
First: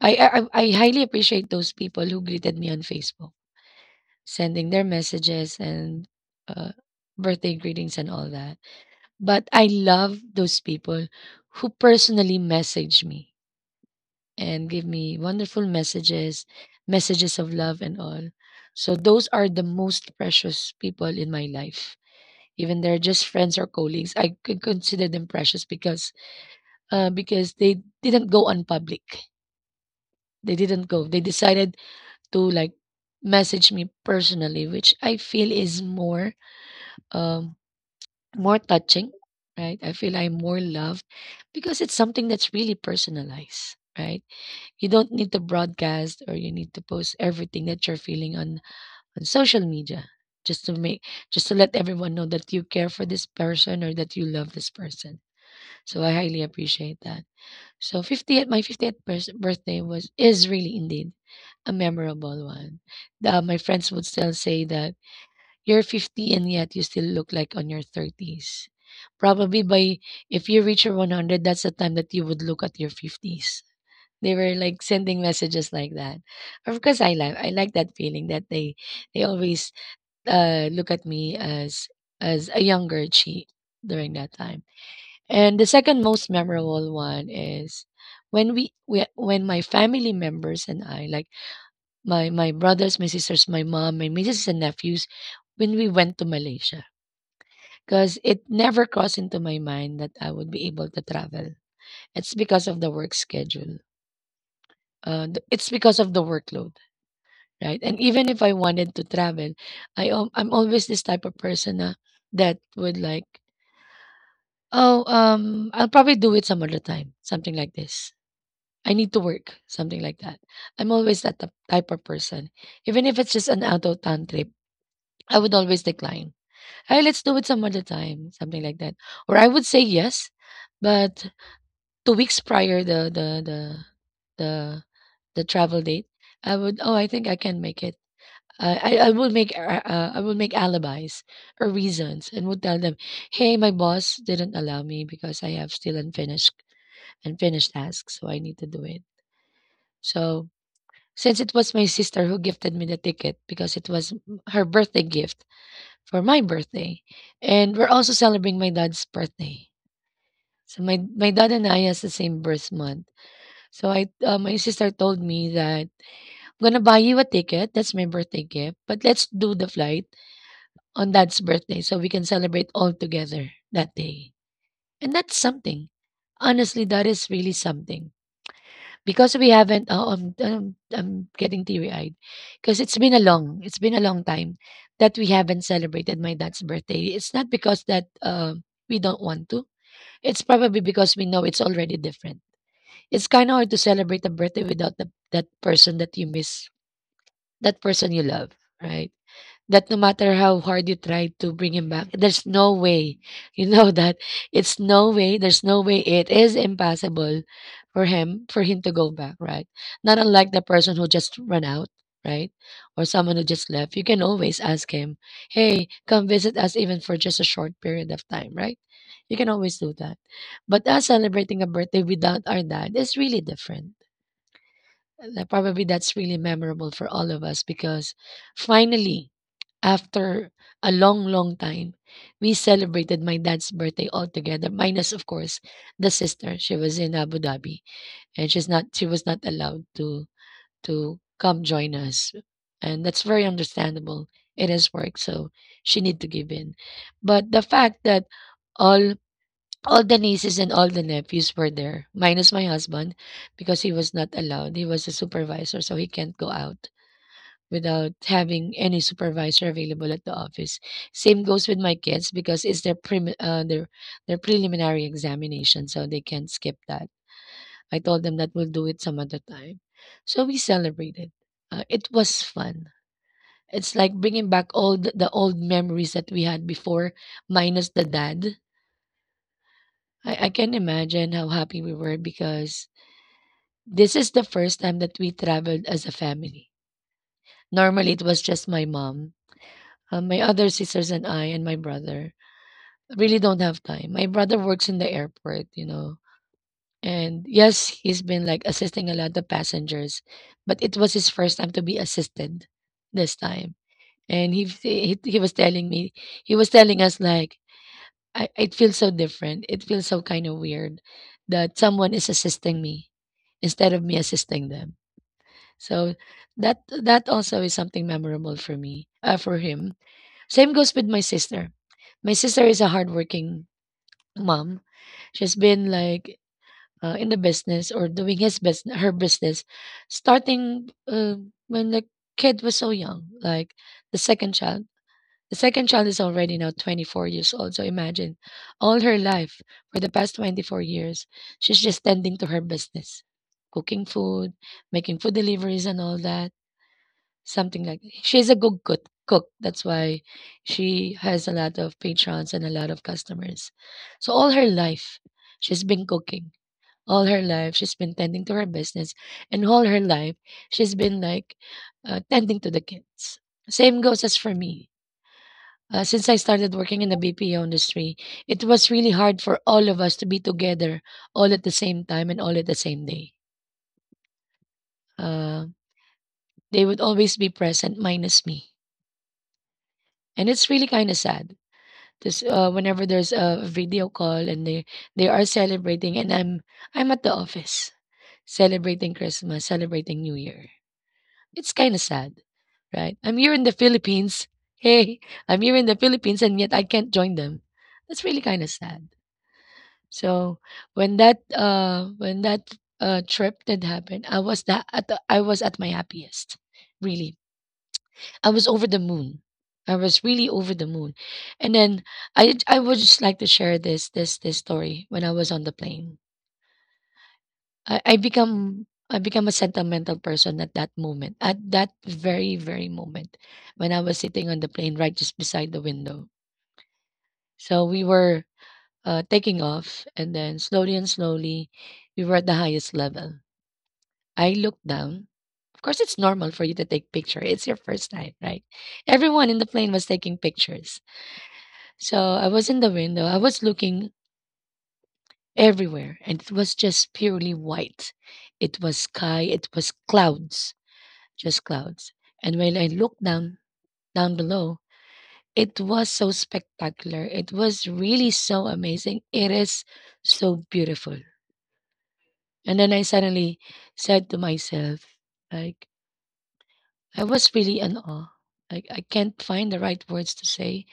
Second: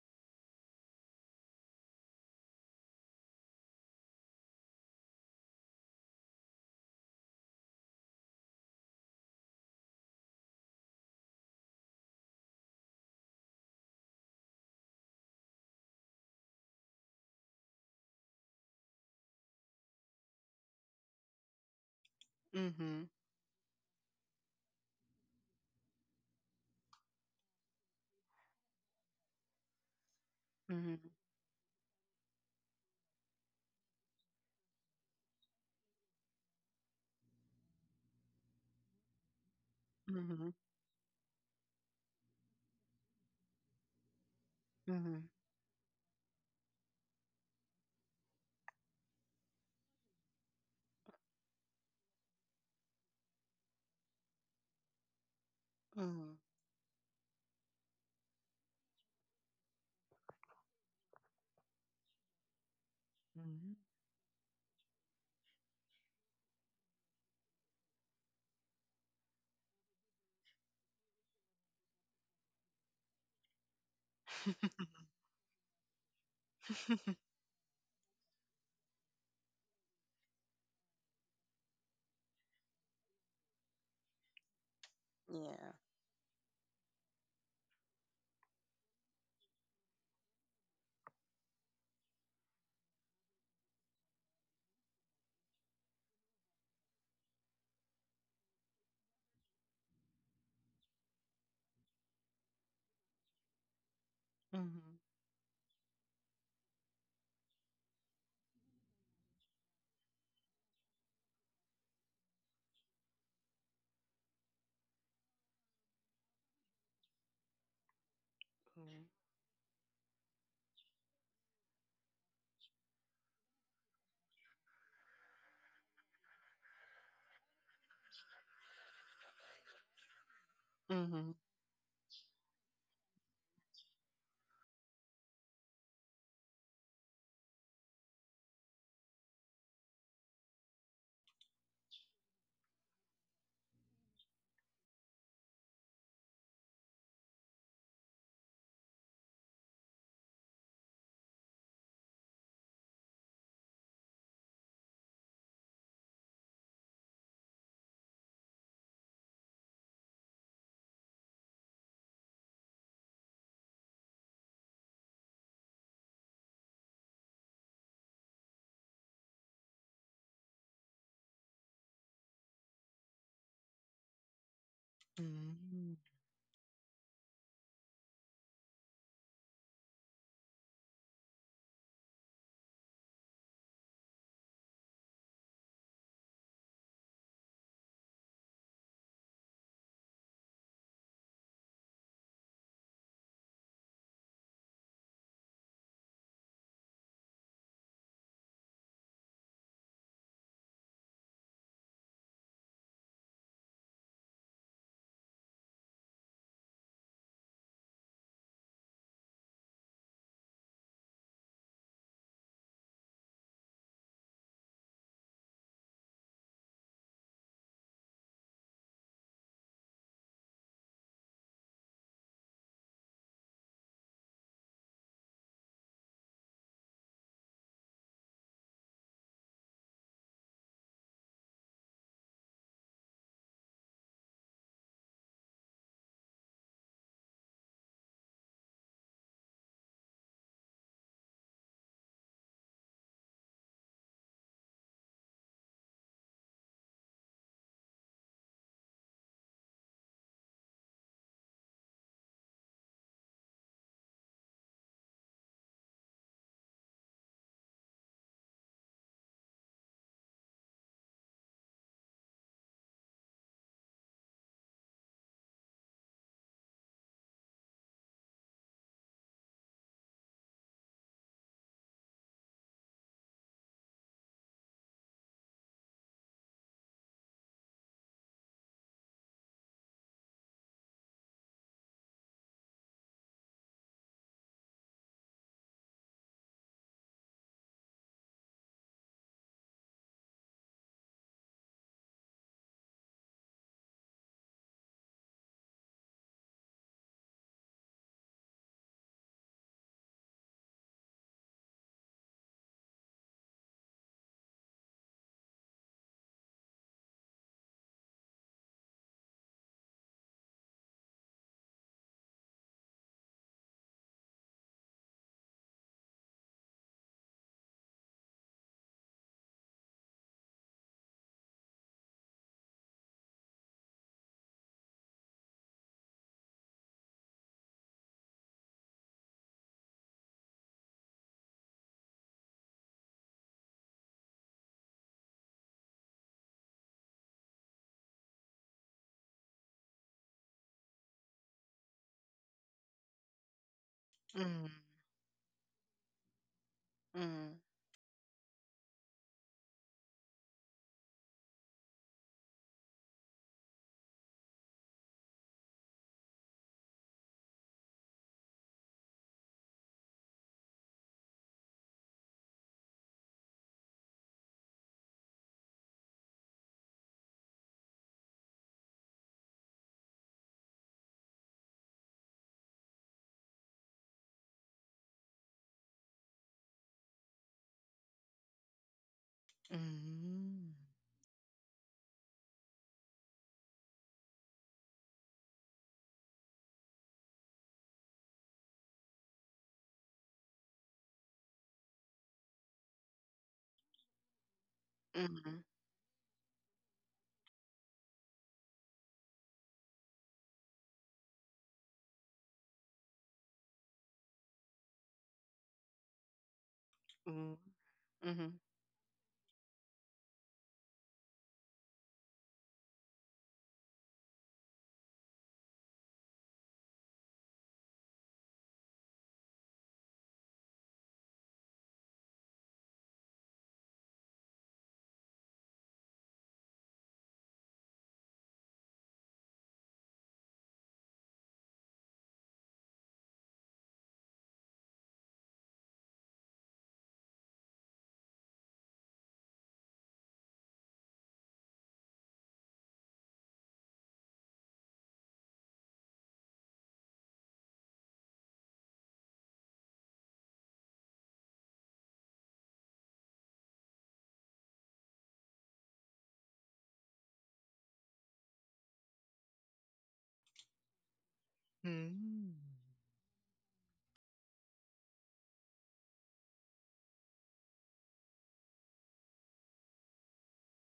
S1: I highly appreciate those people who greeted me on Facebook, sending their messages and uh, birthday greetings and all that. But I love those people who personally message me and give me wonderful messages, messages of love and all. So those are the most precious people in my life. Even they're
S2: Mm-hmm.
S1: just friends or colleagues, I could consider them precious because they didn't go on public. They didn't go.
S2: Mm-hmm.
S1: They decided to like message me personally, which I feel is more um, more touching, right? I feel I'm
S2: Mm-hmm.
S1: more loved because it's something that's really personalized, right? You don't
S2: Mm-hmm.
S1: need to broadcast or you need to post everything that you're feeling on social media just to make just to let everyone know that you care for this person or that you love this person. So I
S2: Mm-hmm.
S1: highly appreciate that. So 50th birthday was is really indeed a memorable one. My friends would still say that you're 50 and yet you still look like on your 30s. Probably by if you reach your 100, that's the time that you would look at your 50s. They were like
S2: Mm.
S1: sending messages like that. Of course, I like that feeling that they always look at me as a younger Chi during that time. And
S2: Yeah.
S1: the second most memorable one is when we when my family members and I, like my brothers, my sisters, my mom, my nieces and nephews, when we went to Malaysia, because it never crossed into my mind that I would be able to travel. It's because of the work schedule.
S2: Mhm.
S1: It's because of the workload, right? And even if I wanted to travel, I'm always this type of person na, that would like, oh, I'll probably do it some other time, something like this. I need to work, something like that. I'm always that type of person. Even if it's just an out of town trip, I would always decline. Hey, let's do it some other time, something like that. Or I would say yes, but
S2: Mhm.
S1: 2 weeks prior the the travel date, I would, "Oh, I think I can make it." I will I will make alibis or reasons and would tell them, "Hey, my boss didn't allow me because I have still unfinished tasks, so I need to do it." So since it was my sister who gifted me the ticket because it was her birthday gift for my birthday, and we're also celebrating my dad's birthday. So my dad and I has the same birth month. So I my sister told me that I'm gonna buy you a ticket. That's my birthday gift. But let's do the flight on Dad's birthday so we can celebrate all together that day. And that's something.
S2: Mhm.
S1: Honestly, that is really something because we haven't. Oh, I'm getting teary-eyed because it's been a long time that we haven't celebrated my dad's birthday. It's not because that we don't want to. It's probably because we know it's already different. It's kind of hard to celebrate a birthday without that person that you miss, that person you love, right? That no matter how hard you try to bring him back, there's no way. You know that it's no way. There's no way. It is impossible for him to go back, right? Not unlike the person who just ran out, right? Or someone who just left. You can always ask him, "Hey, come visit us, even for just a short period of time," right? You can always do that. But us celebrating a birthday without our dad is really different. Probably that's really memorable for all of us because finally, after a long, long time, we celebrated my dad's birthday all together, minus, of course, the sister. She was in Abu Dhabi and she was not allowed to come join us. And that's very understandable. It is work, so she need to give in. But the fact that all, all the nieces and all the nephews were there, minus my husband, because he was not allowed. He was a supervisor, so he can't go out without having any supervisor available at the office. Same goes with my kids because it's their their preliminary examination, so they can't skip that. I told them that we'll do it some other time. So we celebrated. It was fun. It's like bringing back all the old memories that we had before, minus the dad. I can imagine how happy we were because this is the first time that we traveled as a family. Normally, it was just my mom. My other sisters and I and my brother really don't have time. My brother works in the airport, you know. And yes, he's been like assisting a lot of passengers, but it was his first time to be assisted this time. And he was telling me, he was telling us like, I, it feels so different. It feels so kind of weird that someone is assisting me instead of me assisting them. So that also is something memorable for me, for him. Same goes with my sister. My sister is a hardworking mom. She's been like in the business or doing her business, starting when the kid was so young, like the second child. The second child is already now 24 years old. So imagine all her life for the past 24 years, she's just tending to her business, cooking food,
S2: Mhm.
S1: making food deliveries, and all that.
S2: Mhm.
S1: Something like that. She's a good cook. That's why she has a lot of patrons and a lot of customers. So all her life, she's been cooking. All her life, she's been tending to her business, and all her life, she's been like tending to the kids. Same goes as for me. Since I started working in the BPO industry, it was really hard for all of us to be together all at the same time and all at the same day. Uh, they would always be present, minus me. And it's
S2: Mhm.
S1: really kind of sad. Just whenever there's a video call and they are celebrating, and I'm at the office celebrating Christmas, celebrating New Year. It's kind of sad, right? I'm here in the Philippines. Hey,
S2: Mm-hmm.
S1: I'm here in the Philippines, and yet I can't join them. That's really kind of sad. So when that trip did happen, I was at my happiest,
S2: Mhm.
S1: really.
S2: Mhm.
S1: I
S2: Mhm.
S1: was over the moon. I was really over the moon. And then I would just like to share this story when I was on the plane. I become a sentimental person at that moment, at that very, very moment when I was sitting on the plane right just beside the window. So we were taking off, and then slowly and slowly, we were at the highest level. I looked down. Of course, it's normal for you to take picture. It's your first time, right? Everyone in the plane was taking pictures. So I was in the window. I was looking everywhere, and it was just purely white. It was sky. It was clouds, just clouds. And when I looked down down below, it was so spectacular. It was really so amazing. It is so beautiful.
S2: Mhm.
S1: And then I suddenly said to myself, like I was really in awe. Like I can't find the right words to say.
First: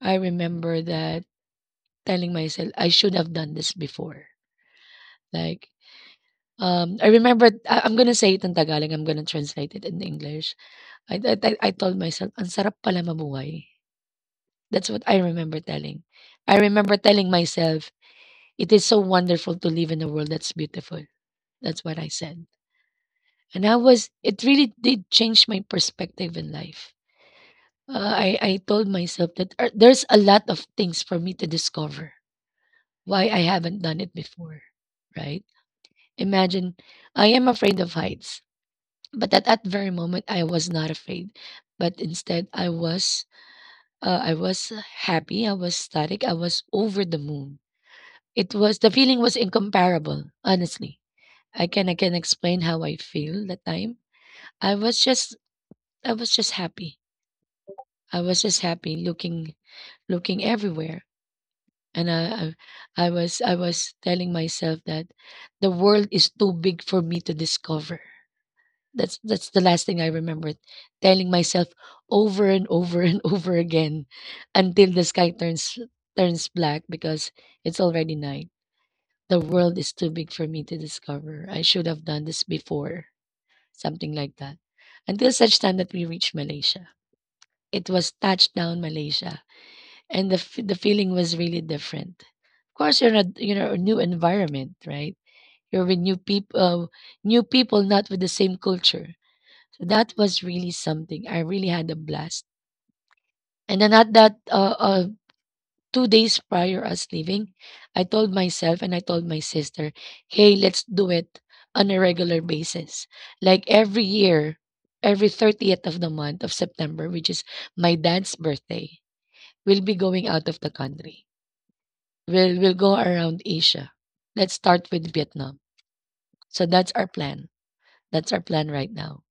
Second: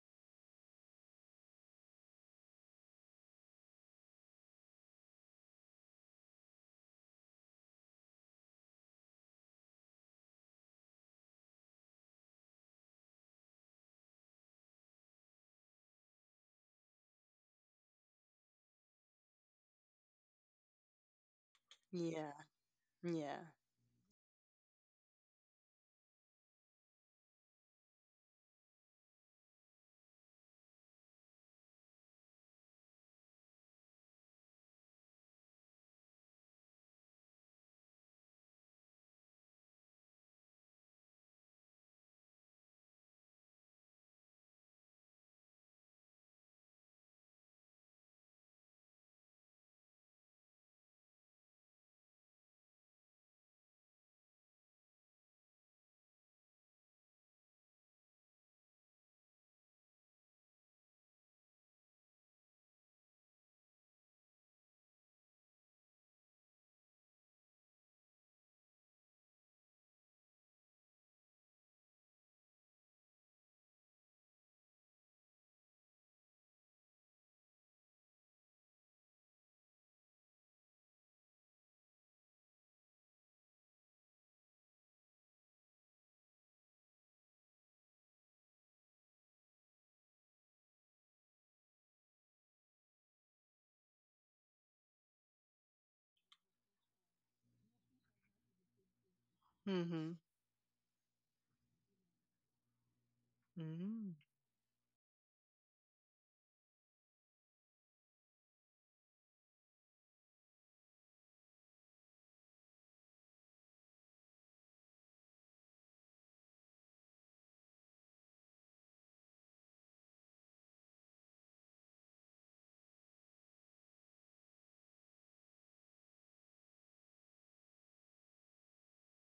S1: I remember that telling myself I should have done this before. Like I remember I'm gonna say it in Tagalog, I'm gonna translate it in English. I I told myself, "Ang sarap pala mabuhay." That's what I remember telling. I remember telling myself, "It is so wonderful to live in a world that's beautiful." That's what I
S2: Yeah.
S1: said.
S2: Yeah.
S1: And I was it really did change my perspective in life. I told myself that there's a lot of things for me to discover. Why I haven't done it before, right? Imagine I am afraid of heights, but at that very moment I was not afraid, but instead I was uh, i was happy, I was static, I was over the moon. It was the feeling was incomparable honestly. I can explain how I feel that time. i was just I was just happy. I was just happy looking looking everywhere. And I was I was telling myself that the world is too big for me to discover. That's the last thing I remembered telling myself over and over and over again until the sky turns black because it's already night. The world is too big for me to discover. I should have done this before. Something like that. Until such time that we reached Malaysia. It was touchdown Malaysia, and the feeling was really different. Of course you're not, you know, a new environment, right? You're with new people, new people not with the same culture, so that
S2: Mhm.
S1: was really something. I really had a blast. And then at
S2: Mhm.
S1: that, 2 days prior us leaving, I told myself and I told my sister, hey, let's do it on a regular basis. Like every year, every 30th of the month of September, which is my dad's birthday, we'll be going out of the country. We'll go around Asia. Let's start with Vietnam. So that's our plan. That's our plan right now.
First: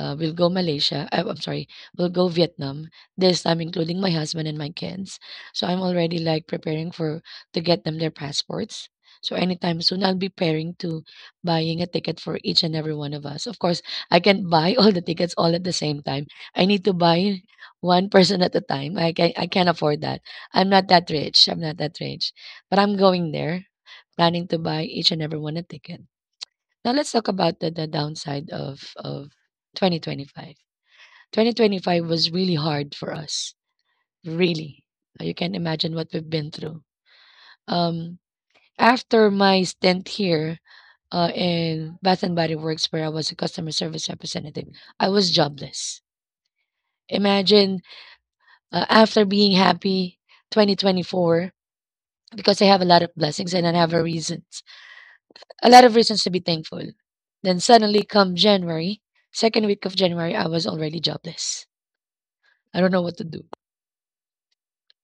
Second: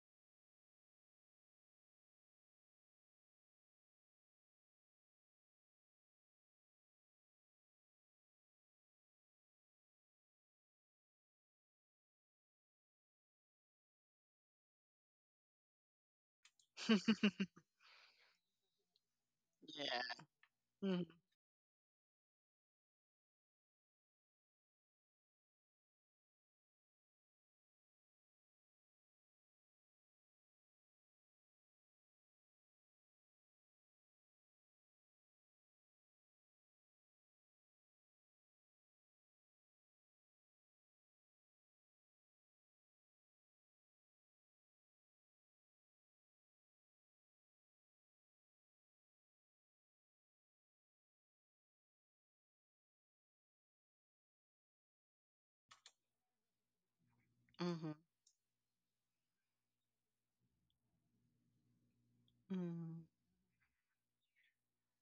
S1: We'll go Malaysia. I'm sorry, we'll go Vietnam. This time, including my husband and my kids. So I'm already like preparing for to get them their passports. So anytime soon, I'll be preparing to buying a ticket for each and every one of us. Of course, I can't buy all the tickets all at the same time. I need to buy one person at a time. I can't afford
S2: Yeah.
S1: that. I'm not
S2: Mhm.
S1: that rich. I'm not that rich, but I'm going there, planning to buy each and every one a ticket. Now let's talk about the downside of 2025. 2025 was really hard for us. Really. You can imagine what we've been through. Um After my stint here in Bath and Body Works where I was a customer service representative, I was jobless. Imagine after being happy 2024 because I have a lot of blessings and I have a reason a lot of reasons to be thankful. Then
S2: Mhm.
S1: suddenly come January, second week of January, I was already jobless. I don't know
S2: Mhm.
S1: what to do.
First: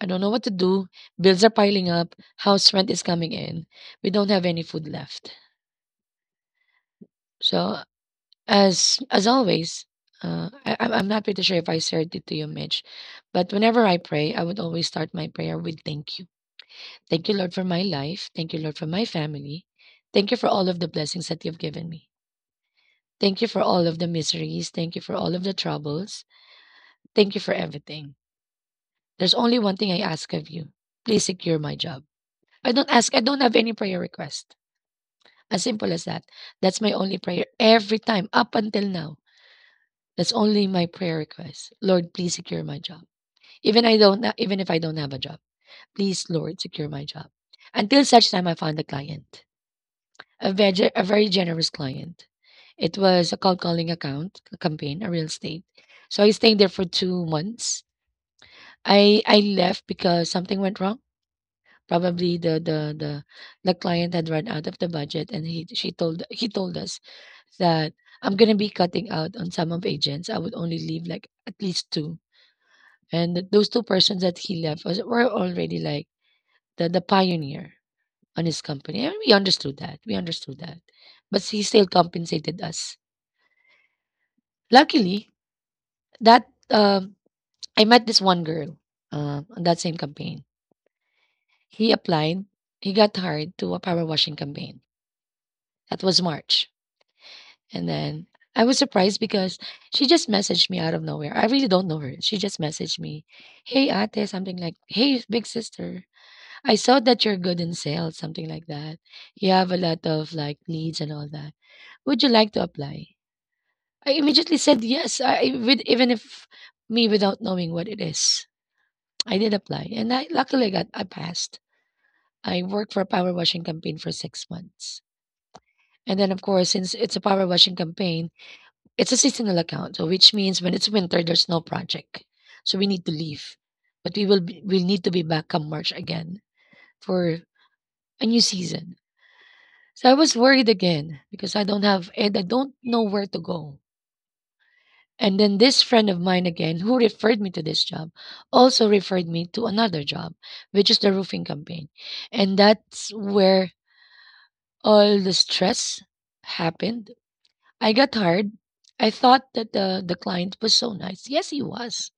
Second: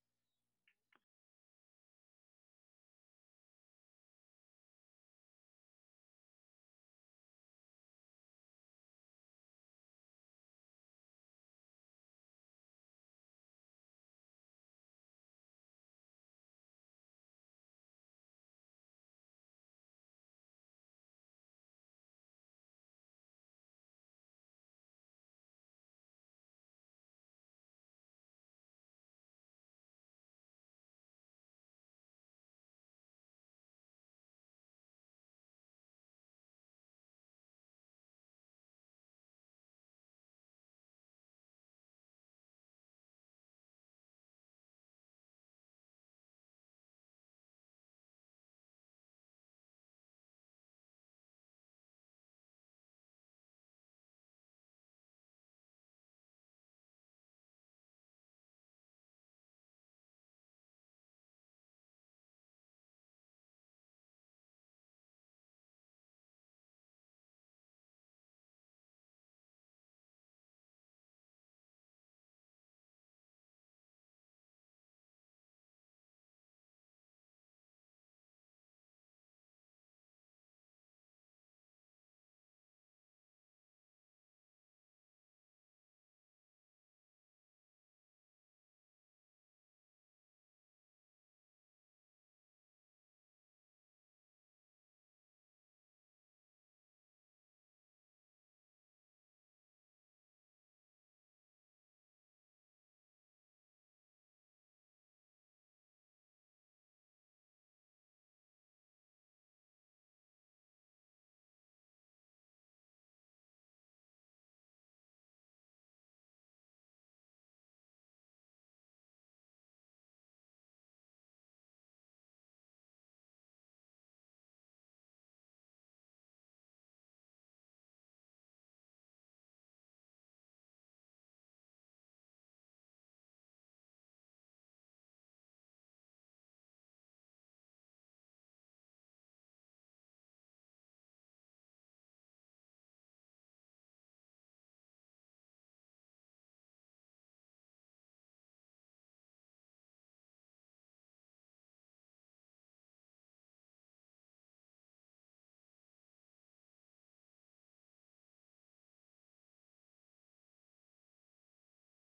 S1: I don't know what to do. Bills are piling up. House rent is coming in. We don't have any food left. So as always, I'm not pretty sure if I shared it to you, Mitch, but whenever I pray, I would always start my prayer with thank you. Thank you, Lord, for my life. Thank you, Lord, for my family. Thank you for all of the blessings that you've given me. Thank you for all of the miseries. Thank you for all of the troubles. Thank you for everything. There's only one thing I ask of you. Please secure my job. I don't ask, I don't have any prayer request. As simple as that. That's my only prayer every time up until now. That's only my prayer request. Lord, please secure my job. Even I don't even if I don't have a job. Please, Lord, secure my job. Until such time I found a client. A very generous client. It was a cold calling account a campaign, a real estate. So I stayed there for 2 months. I left because something went wrong. Probably the client had run out of the budget, and he told us that I'm gonna be cutting out on some of agents. I would only leave like at least two, and those two persons that he left were already like the pioneer on his company, and we understood that. We understood that, but he still compensated us. Luckily, that um, I met this one girl on that same campaign. He applied. He got hired to a power washing campaign. That was March, and then I was surprised because she just messaged me out of nowhere. I really don't know her. She just messaged me, "Hey, Ate," something like, "Hey, big sister, I saw that you're good in sales," something like that. You have a lot of like leads and all that. Would you like to apply? I immediately said yes, even if me without knowing what it is. I did apply, and I passed. I worked for a power washing campaign for 6 months. And then, of course, since it's a power washing campaign, it's a seasonal account, so which means when it's winter, there's no project, so we need to leave. But we'll need to be back come March again for a new season. So I was worried again because I don't have and I don't know where to go. And then this friend of mine again, who referred me to this job, also referred me to another job, which is the roofing campaign. And that's where all the stress happened. I got hired. I thought that the client was so nice. Yes, he was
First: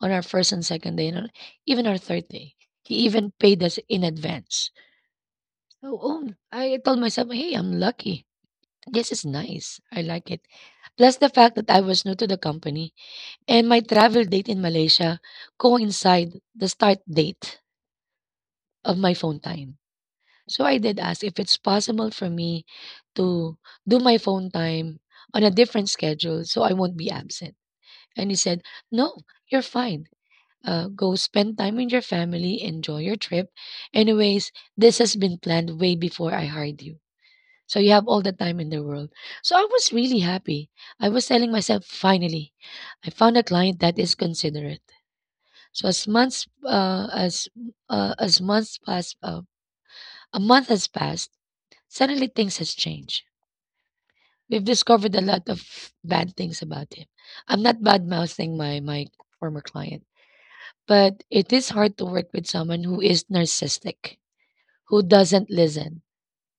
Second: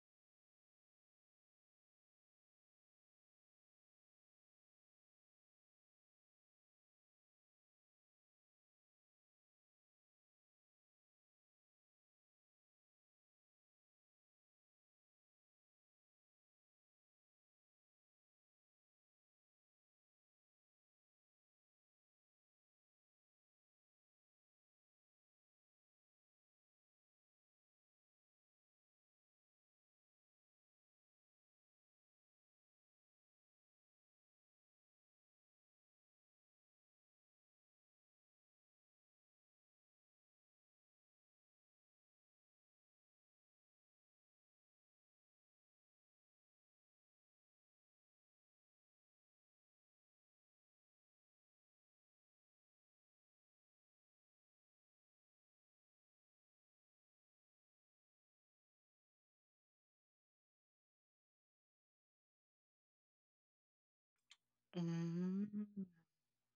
S1: on our first and second day, and even our third day. He even paid us in advance. So, oh, I told myself, hey, I'm lucky. This is nice. I like it. Plus the fact that I was new to the company and my travel date in Malaysia coincide the start date of my phone time. So I did ask if it's possible for me to do my phone time on a different schedule so I won't be absent. And he said, no, you're fine. Go spend time with your family, enjoy your trip. Anyways, this has been planned way before I hired you. So you have all the time in the world. So I was really happy. I was telling myself, finally, I found a client that is considerate. So as months pass, a month has passed. Suddenly things has changed. We've discovered a lot of bad things about him. I'm not bad mouthing my former client, but it is hard to work with someone who is narcissistic, who doesn't
S2: Mhm.
S1: listen.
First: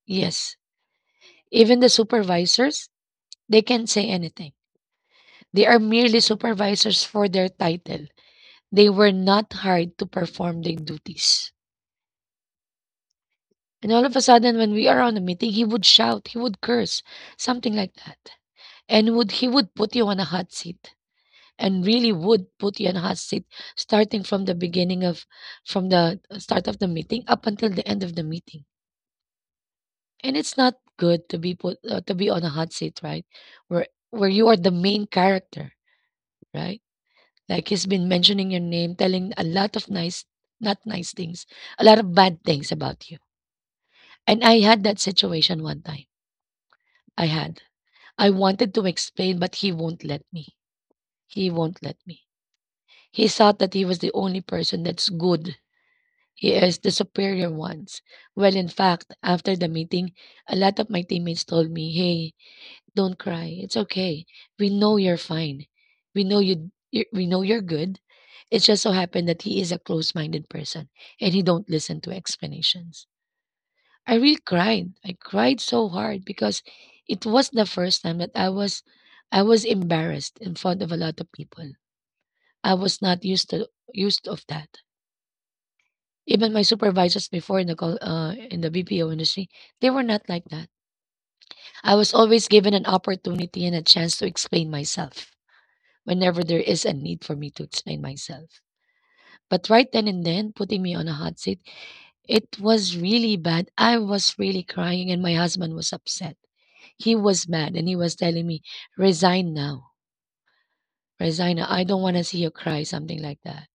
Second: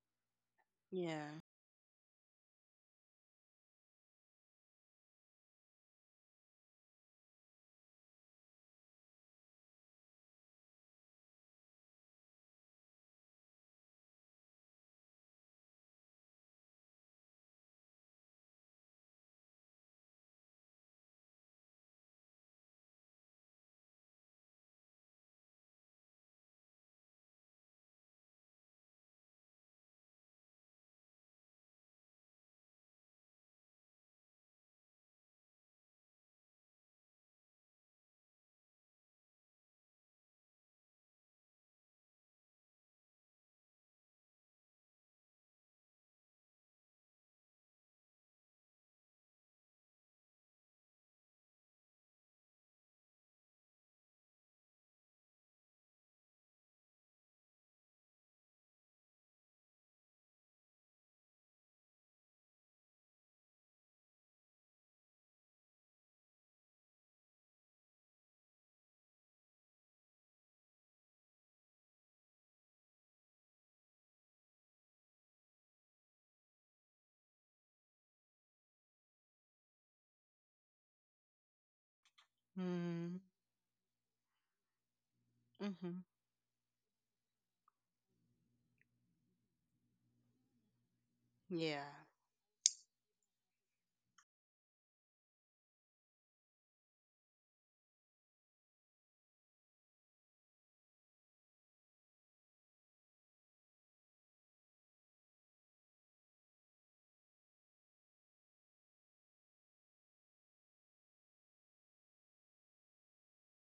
S1: Yes,
S2: Yeah.
S1: even the supervisors, they can say anything. They are merely supervisors for their title. They were not hired to perform their duties. And all of a sudden, when we are on a meeting, he would shout, he would curse, something like that. And would he would put you on a hot seat and really would put you on a hot seat starting from the beginning of from the start of the meeting up until the end of the meeting. And it's not good to be on a hot seat, right? Where where you are the main character, right? Like he's been mentioning your name, telling a lot of nice not nice things, a lot of bad things about you. And I had that situation one time. I had. I wanted to explain, but he won't let me. He won't let me. He thought that he was the only person that's good. He is the superior ones. Well, in fact, after the meeting, a lot of my teammates told me, "Hey, don't cry. It's okay. We know you're fine. We know you're good." It just so happened that he is a close-minded person, and he don't listen to explanations. I really cried. I cried so hard because it was the first time that I was embarrassed in front of a lot of people. I was
S2: Mhm.
S1: not used to Used of that.
S2: Mhm.
S1: Even my supervisors before in the call, in the BPO industry, they were not like that.
S2: Yeah.
S1: I was always given an opportunity and a chance to explain myself whenever there is a need for me to explain myself. But right then and then, putting me on a hot seat, it was really bad. I was really crying, and my husband was upset. He was mad and he was telling me, resign now. Resign now. I don't want to see you cry, something like that.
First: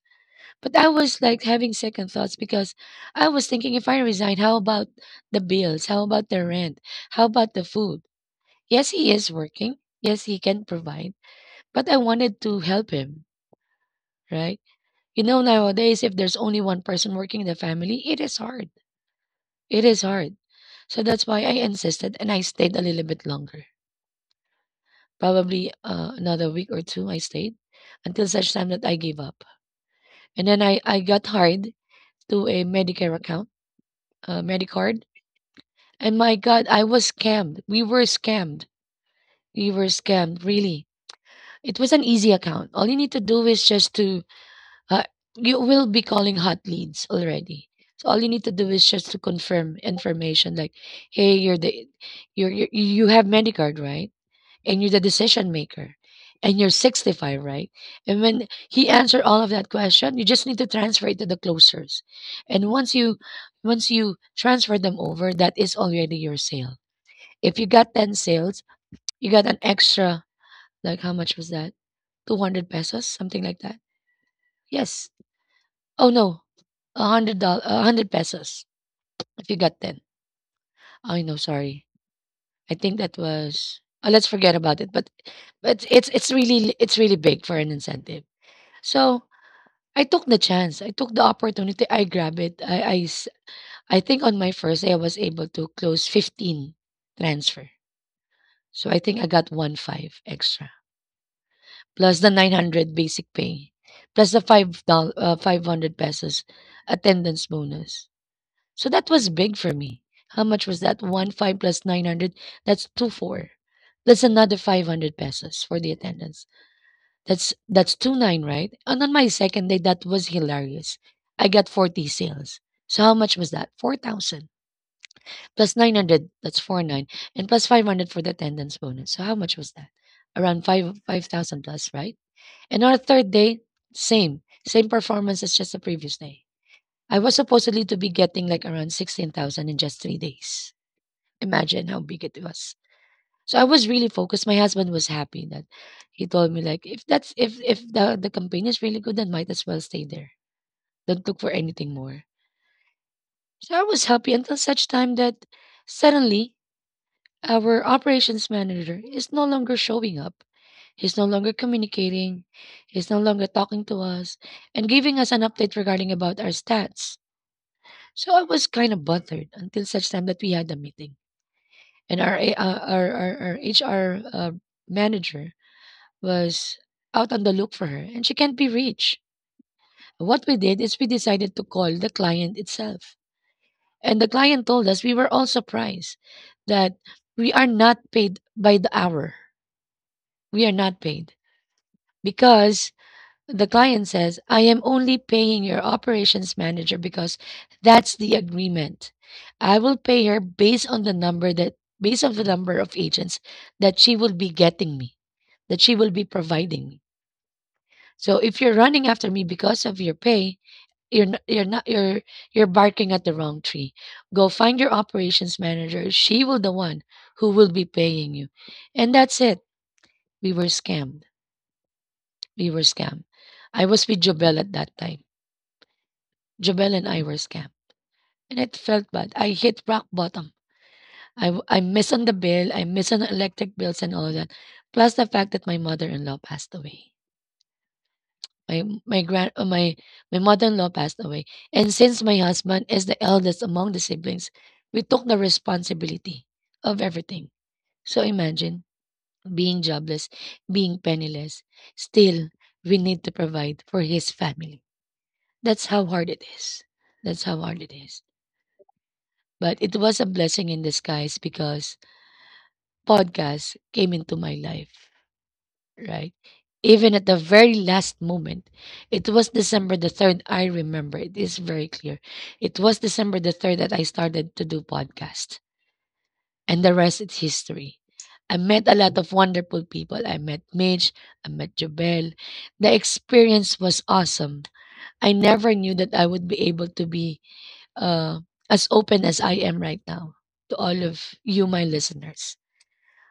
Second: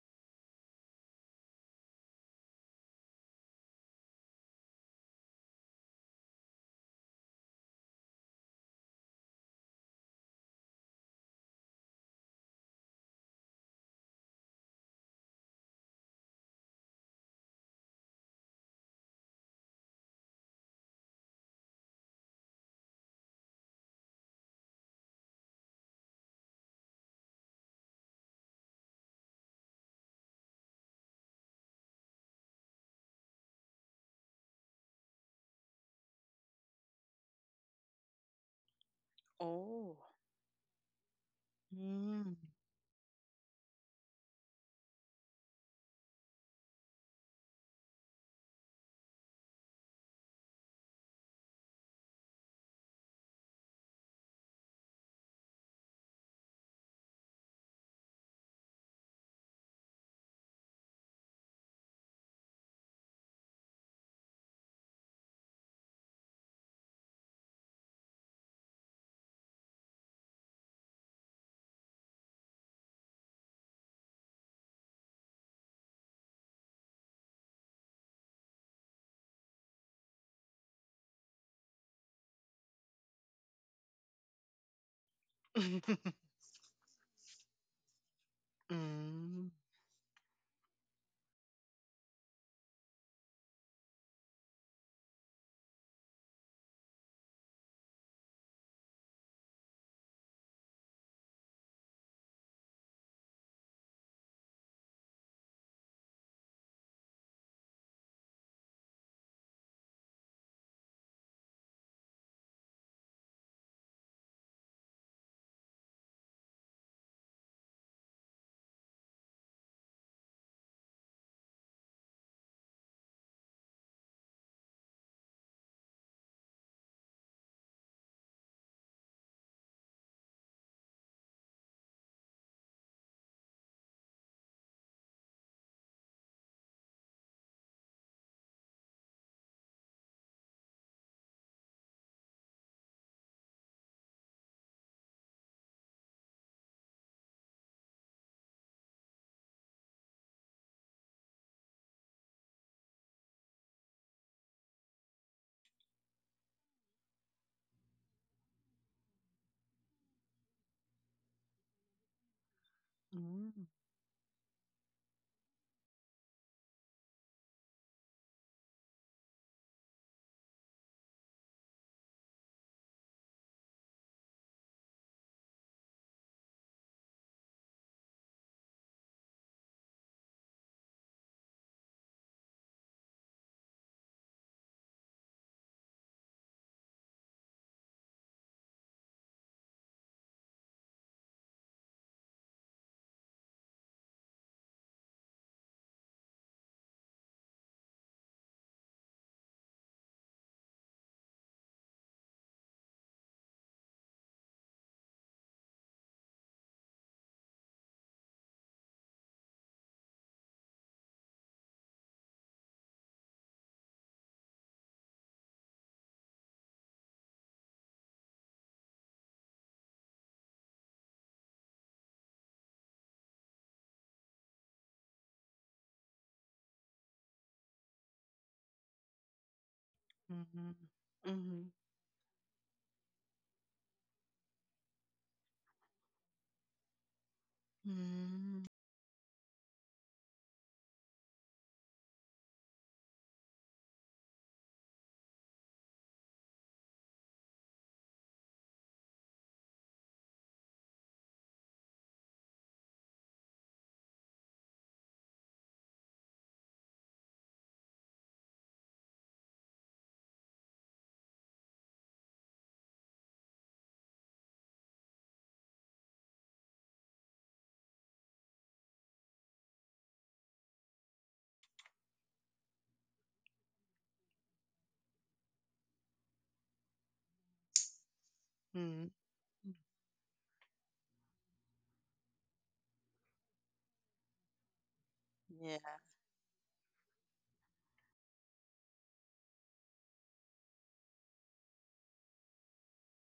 S1: But I was like having second thoughts because I was thinking if I resign, how about the bills? How about the rent? How about the food? Yes, he is working. Yes, he can provide. But I wanted to help him, right? You know, nowadays, if there's only one person working in the family, it is hard. It is hard. So that's why I insisted and I stayed a little bit longer. Probably another week or two I stayed until such time that I gave up. And then I got hired to a Medicare account, Medicard. And my God, I was scammed. We were scammed. We were
S2: Oh.
S1: scammed, really. It was an easy
S2: Mm.
S1: account. All you need to do is just to, uh, you will be calling hot leads already. So all you need to do is just to confirm information like, hey, you're, you have Medicard, right? And you're the decision maker and you're 65, right? And when he answered all of that question, you just need to transfer it to the closers. And once you transfer them over, that is already your sale. If you got 10 sales, you got an extra, like how much was that, 200 pesos, something like that. Yes. Oh no, a $100, 100 pesos if you got 10. I know, sorry, I think that was, oh, let's forget about it. But but it's really it's really big for an incentive. So,
S2: Mm.
S1: I took the chance. I took the opportunity. I grabbed it. I think on my first day, I was able to close 15 transfer. So, I think I got 15 extra, plus the 900 basic pay, plus the 500 pesos attendance bonus. So, that was big for me. How much was that? 15 plus 900, that's two four. That's another 500 pesos for the attendance. That's two nine, right? And on my second day, that was hilarious. I got 40 sales. So how much was that? 4,000 plus 900, that's four nine, and plus 500 for the attendance bonus. So how much was that? Around 5 5,000 plus, right? And on our third day, same, same performance as just the previous day. I was supposedly to be getting like around 16,000 in just 3 days. Imagine how big it was. So I was really focused. My husband was happy that he told me like if that's if the the campaign is really good, then might as well stay there. Don't look for anything more. So I was happy until such time that suddenly our operations manager is no longer showing up. He's no longer communicating. He's no longer
S2: Mm.
S1: talking to us and giving us an update regarding about our stats. So I was kind of bothered until such time that we had a meeting and our A- our, our HR uh, manager was out on the look for her and she can't be reached. What we did is we decided to call the client itself. And the client told us we were all surprised that we are not paid by the hour. We are not paid because the client says, I am only paying your operations manager because that's the agreement. I will pay her based on the number of agents that she will be getting me, that she will be providing me. So if you're running after me because of your pay, you're not, you're barking at the wrong tree. Go find your operations manager. She will the one who will be paying you. And that's it. We were scammed. We were scammed. I was with Jobel at that time. Jobel and I were scammed. And it felt bad. I hit rock bottom.
S2: Mhm. Mhm.
S1: I miss on the bill. I miss on the electric bills and all that. Plus the fact that my mother-in-law passed away.
S2: Mhm.
S1: My grand my my mother-in-law passed away, and since my husband is the eldest among the siblings, we took the responsibility of everything. So imagine being jobless, being penniless. Still, we need to provide for his family. That's how hard it is. That's how hard it is. But it was a blessing in disguise because podcast came into my life, right? Even at the very last moment, it was December the 3rd. I remember it is very clear. It was December the 3rd that I started to do podcast, and the rest is history. I met a
S2: Mm.
S1: lot of wonderful people. I met Mitch, I met Jabel. The experience was awesome. I never
S2: Yeah.
S1: knew that I would be able to be uh, as open as I am right now to all of you, my listeners.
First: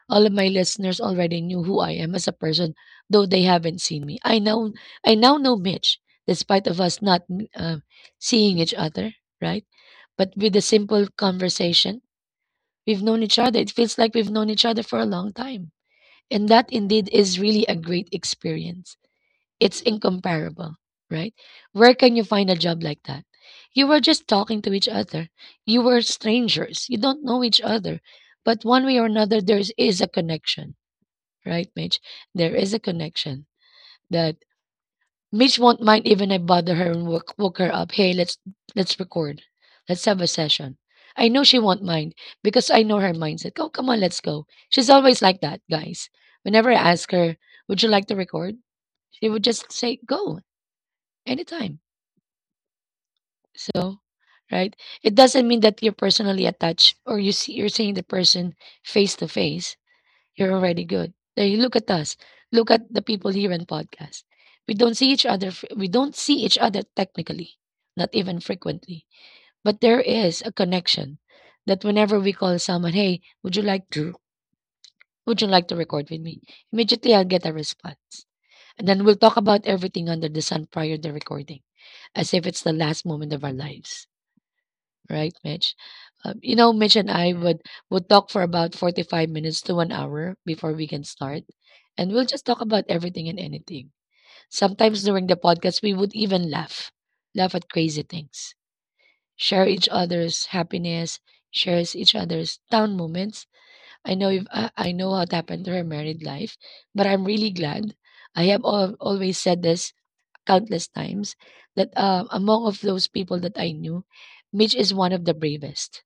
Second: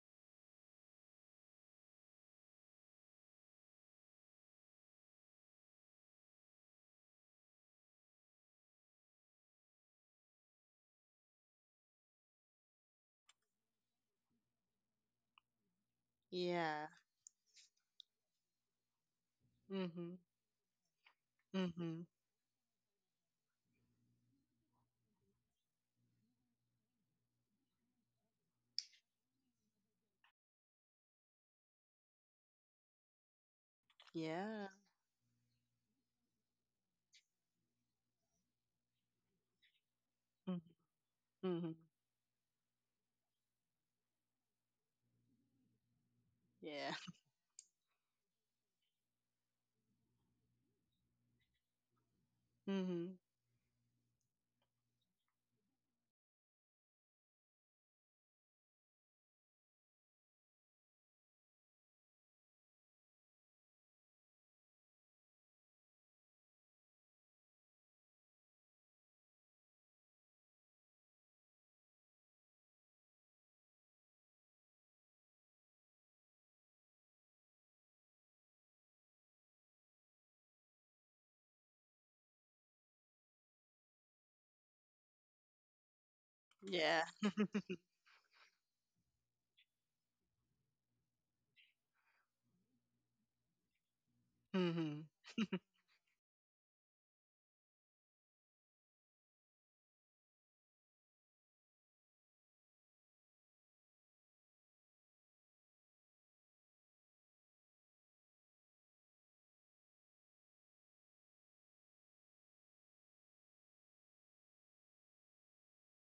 S1: All of my listeners already knew who I am as a person, though they haven't seen me. I now know Mitch, despite of us not uh, seeing each other, right? But with a simple conversation, we've known each other. It feels like we've known each other for a long time, and that
S2: Yeah.
S1: indeed is really a great experience. It's
S2: Mhm.
S1: incomparable, right? Where
S2: Mhm.
S1: can you find a job like that? You were just talking to each other. You were strangers. You don't know each other. But one way or another, there is a connection, right, Mitch? There is a connection that
S2: Yeah.
S1: Mitch won't mind even I bother her and woke her up. Hey, let's record. Let's have a
S2: Mhm.
S1: session. I know she
S2: Mhm.
S1: won't mind because I know her mindset. Oh, come on, let's go. She's always like that, guys. Whenever I
S2: Yeah.
S1: ask her, would you like to record? She would just say, go anytime.
S2: Mhm.
S1: So, right? It doesn't mean that you're personally attached or you're seeing the person face to face. You're already good. There you look at us. Look at the people here on podcast. We don't see each other technically, not even frequently. But there is a connection that whenever we call someone, "Hey, would you like to record with me?" Immediately I'll get a response. And then we'll talk about everything under the sun prior to recording, as if it's the last moment of our lives, right, Mitch?
S2: Yeah.
S1: Mitch and I would talk for about 45 minutes to 1 hour before we can start, and we'll just talk about everything and anything. Sometimes
S2: Mhm.
S1: during the podcast, we would even laugh, laugh at crazy things, share each other's happiness, shares each other's down moments. I know if I, I know what happened to her married life, but I'm really glad. I have always said this countless times that among of those people that I knew, Mitch is one of the bravest.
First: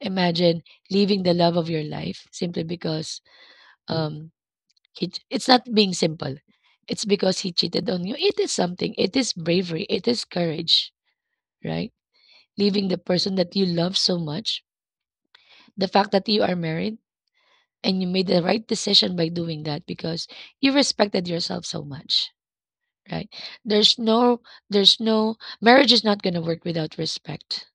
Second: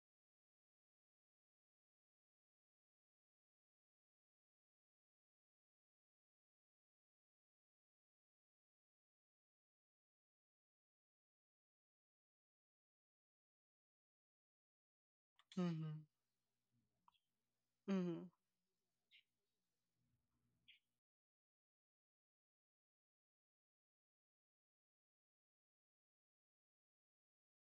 S1: Imagine leaving the love of your life simply because um he it's not being simple. It's because he cheated on you. It is something. It is bravery. It is courage, right? Leaving the person that you love so much. The
S2: Mhm.
S1: fact that you are married and you made
S2: Mhm.
S1: the right decision by doing that because you respected yourself so much, right? There's no there's no. Marriage is not going to work without respect,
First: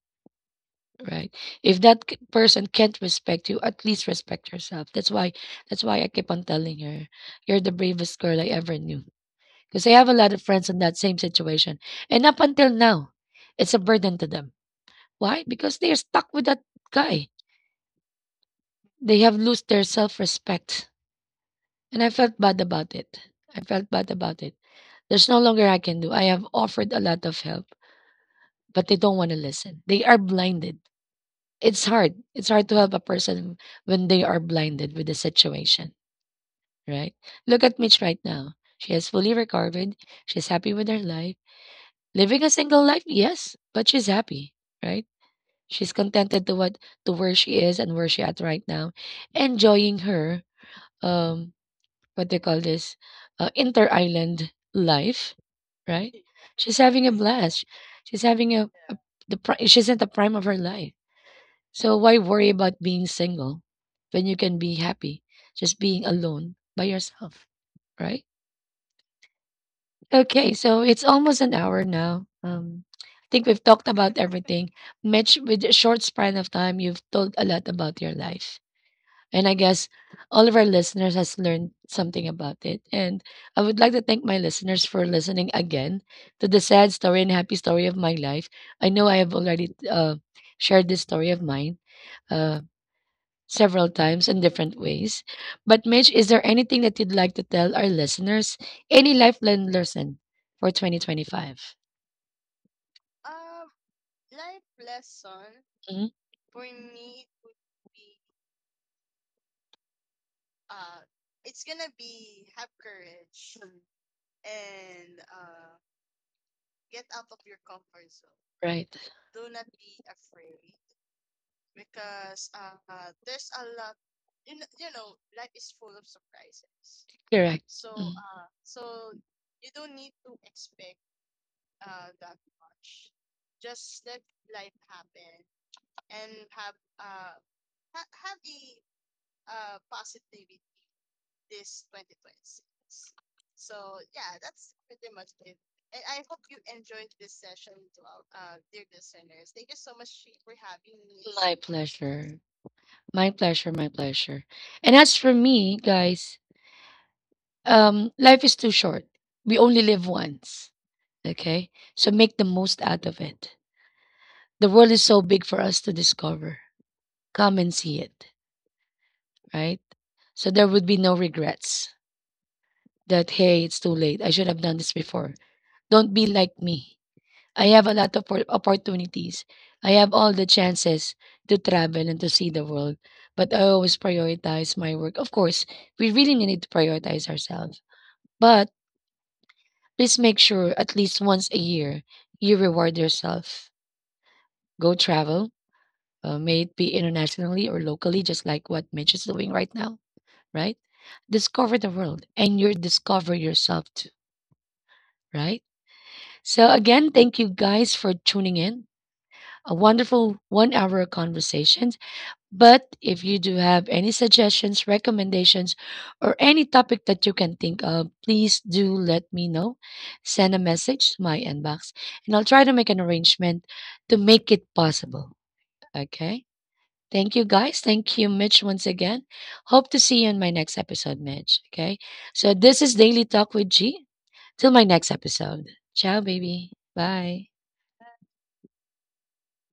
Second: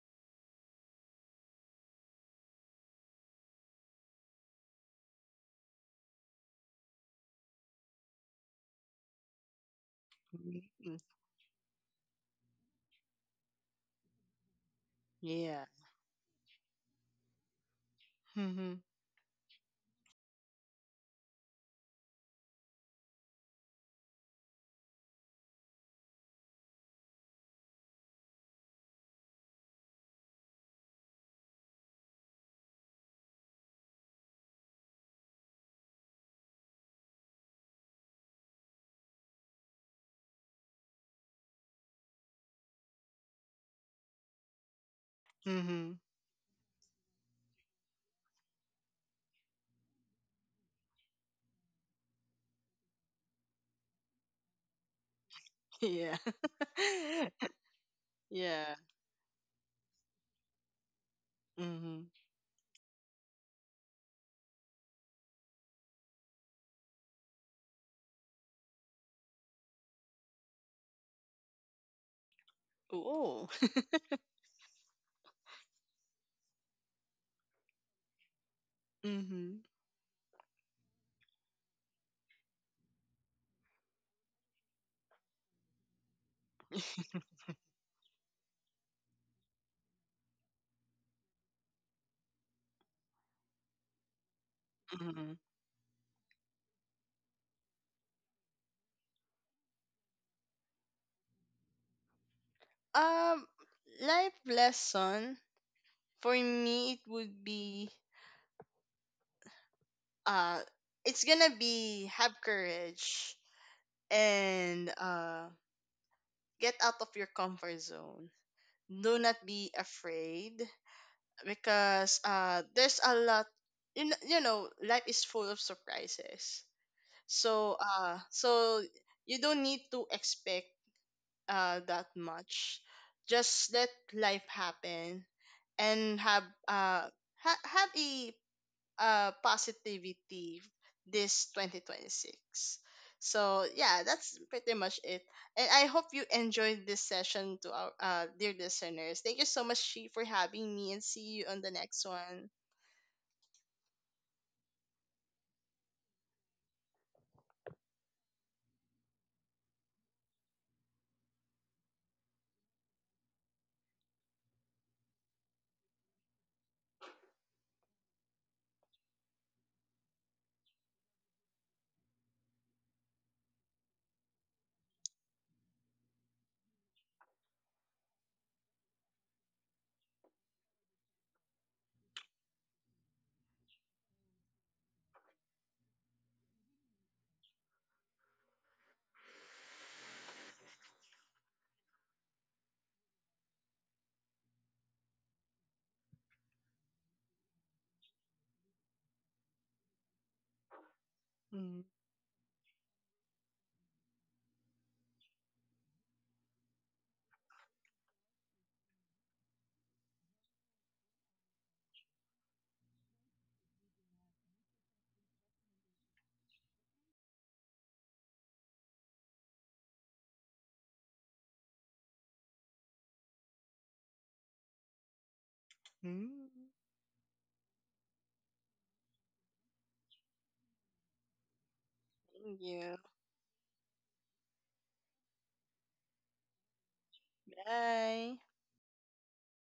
S1: right? If that person can't respect you, at least respect yourself. That's why I keep on telling her, you're the bravest girl I ever knew, because I have a lot of friends in that
S2: Mhm.
S1: same situation, and up until now, it's a burden to them. Why?
S2: Yeah.
S1: Because they're stuck with that guy.
S2: Mhm.
S1: They have lost their self-respect, and I felt bad about it. I felt bad about it. There's no longer I can do. I have offered a lot of help, but they don't want to listen. They are blinded. It's hard. It's hard to help a person when they are blinded with the situation, right? Look at Mitch right now. She has fully recovered. She's happy with her life. Living a single life, yes, but she's happy, right? She's
S2: Mhm.
S1: contented to where she is and where she at right now, enjoying her um what they call this, inter island life, right?
S2: Yeah.
S1: She's having a blast. She's having a,
S2: Yeah.
S1: a she's in the prime of her life, so
S2: Mhm.
S1: why worry about being single when you can be happy just being alone by yourself, right? Okay, so it's almost an hour now. I think
S2: Oh.
S1: we've talked about everything. Mitch, with a short span of time, you've told a lot about your life. And I
S2: Mhm.
S1: guess all of our listeners has learned something about it. And I would like to thank my listeners for listening again to the sad story and happy story of my life. I know I have already shared this story of mine. Uh, Several times in different ways.
S2: Mhm.
S1: But Mitch, is there anything that you'd like to tell our listeners? Any lifelong lesson for 2025?
S2: Um, Life lesson
S1: Mhm.
S2: for me, it would be, uh it's gonna be, have courage and get out of your comfort zone.
S1: Right.
S2: Do not be afraid, because there's a lot. You know, you know, life is full of surprises.
S1: Correct.
S2: so
S1: Mm.
S2: uh so you don't need to expect that much. Just let life happen, and have have a positivity this 2026. So yeah, that's pretty much it, and I hope you enjoyed this session. To our dear listeners, thank you so much, she, for having me, and see you on
S1: My
S2: the next
S1: pleasure.
S2: one.
S1: My pleasure. My pleasure. And as for me, guys, life is too short. We only live once. Okay? So make the most out of it. The world is so big for us to discover. Come and see it, right? So there would be no regrets that, hey, it's too late. I should have done this before. Don't be like me. I have a lot of opportunities. I have all the chances to travel and to see the world, but I always prioritize my work. Of course, we really need to prioritize ourselves, but please make sure at least once a year you reward yourself. Go travel, may it be internationally or locally, just like what Mitch is doing right now, right? Discover
S2: Mhm.
S1: the world and you discover yourself too, right? So, again, thank you guys for tuning in. A wonderful one hour conversation. But if you do have any suggestions, recommendations, or any topic that you can think of, please do let me know. Send a message to my inbox and I'll try to make an arrangement to make it possible. Okay. Thank you, guys. Thank you, Mitch, once again. Hope to see you in my next episode, Mitch. Okay. So
S2: Thank
S1: this
S2: you.
S1: is Daily Talk with G. Till my next episode. Ciao, baby. Bye.
S2: Bye.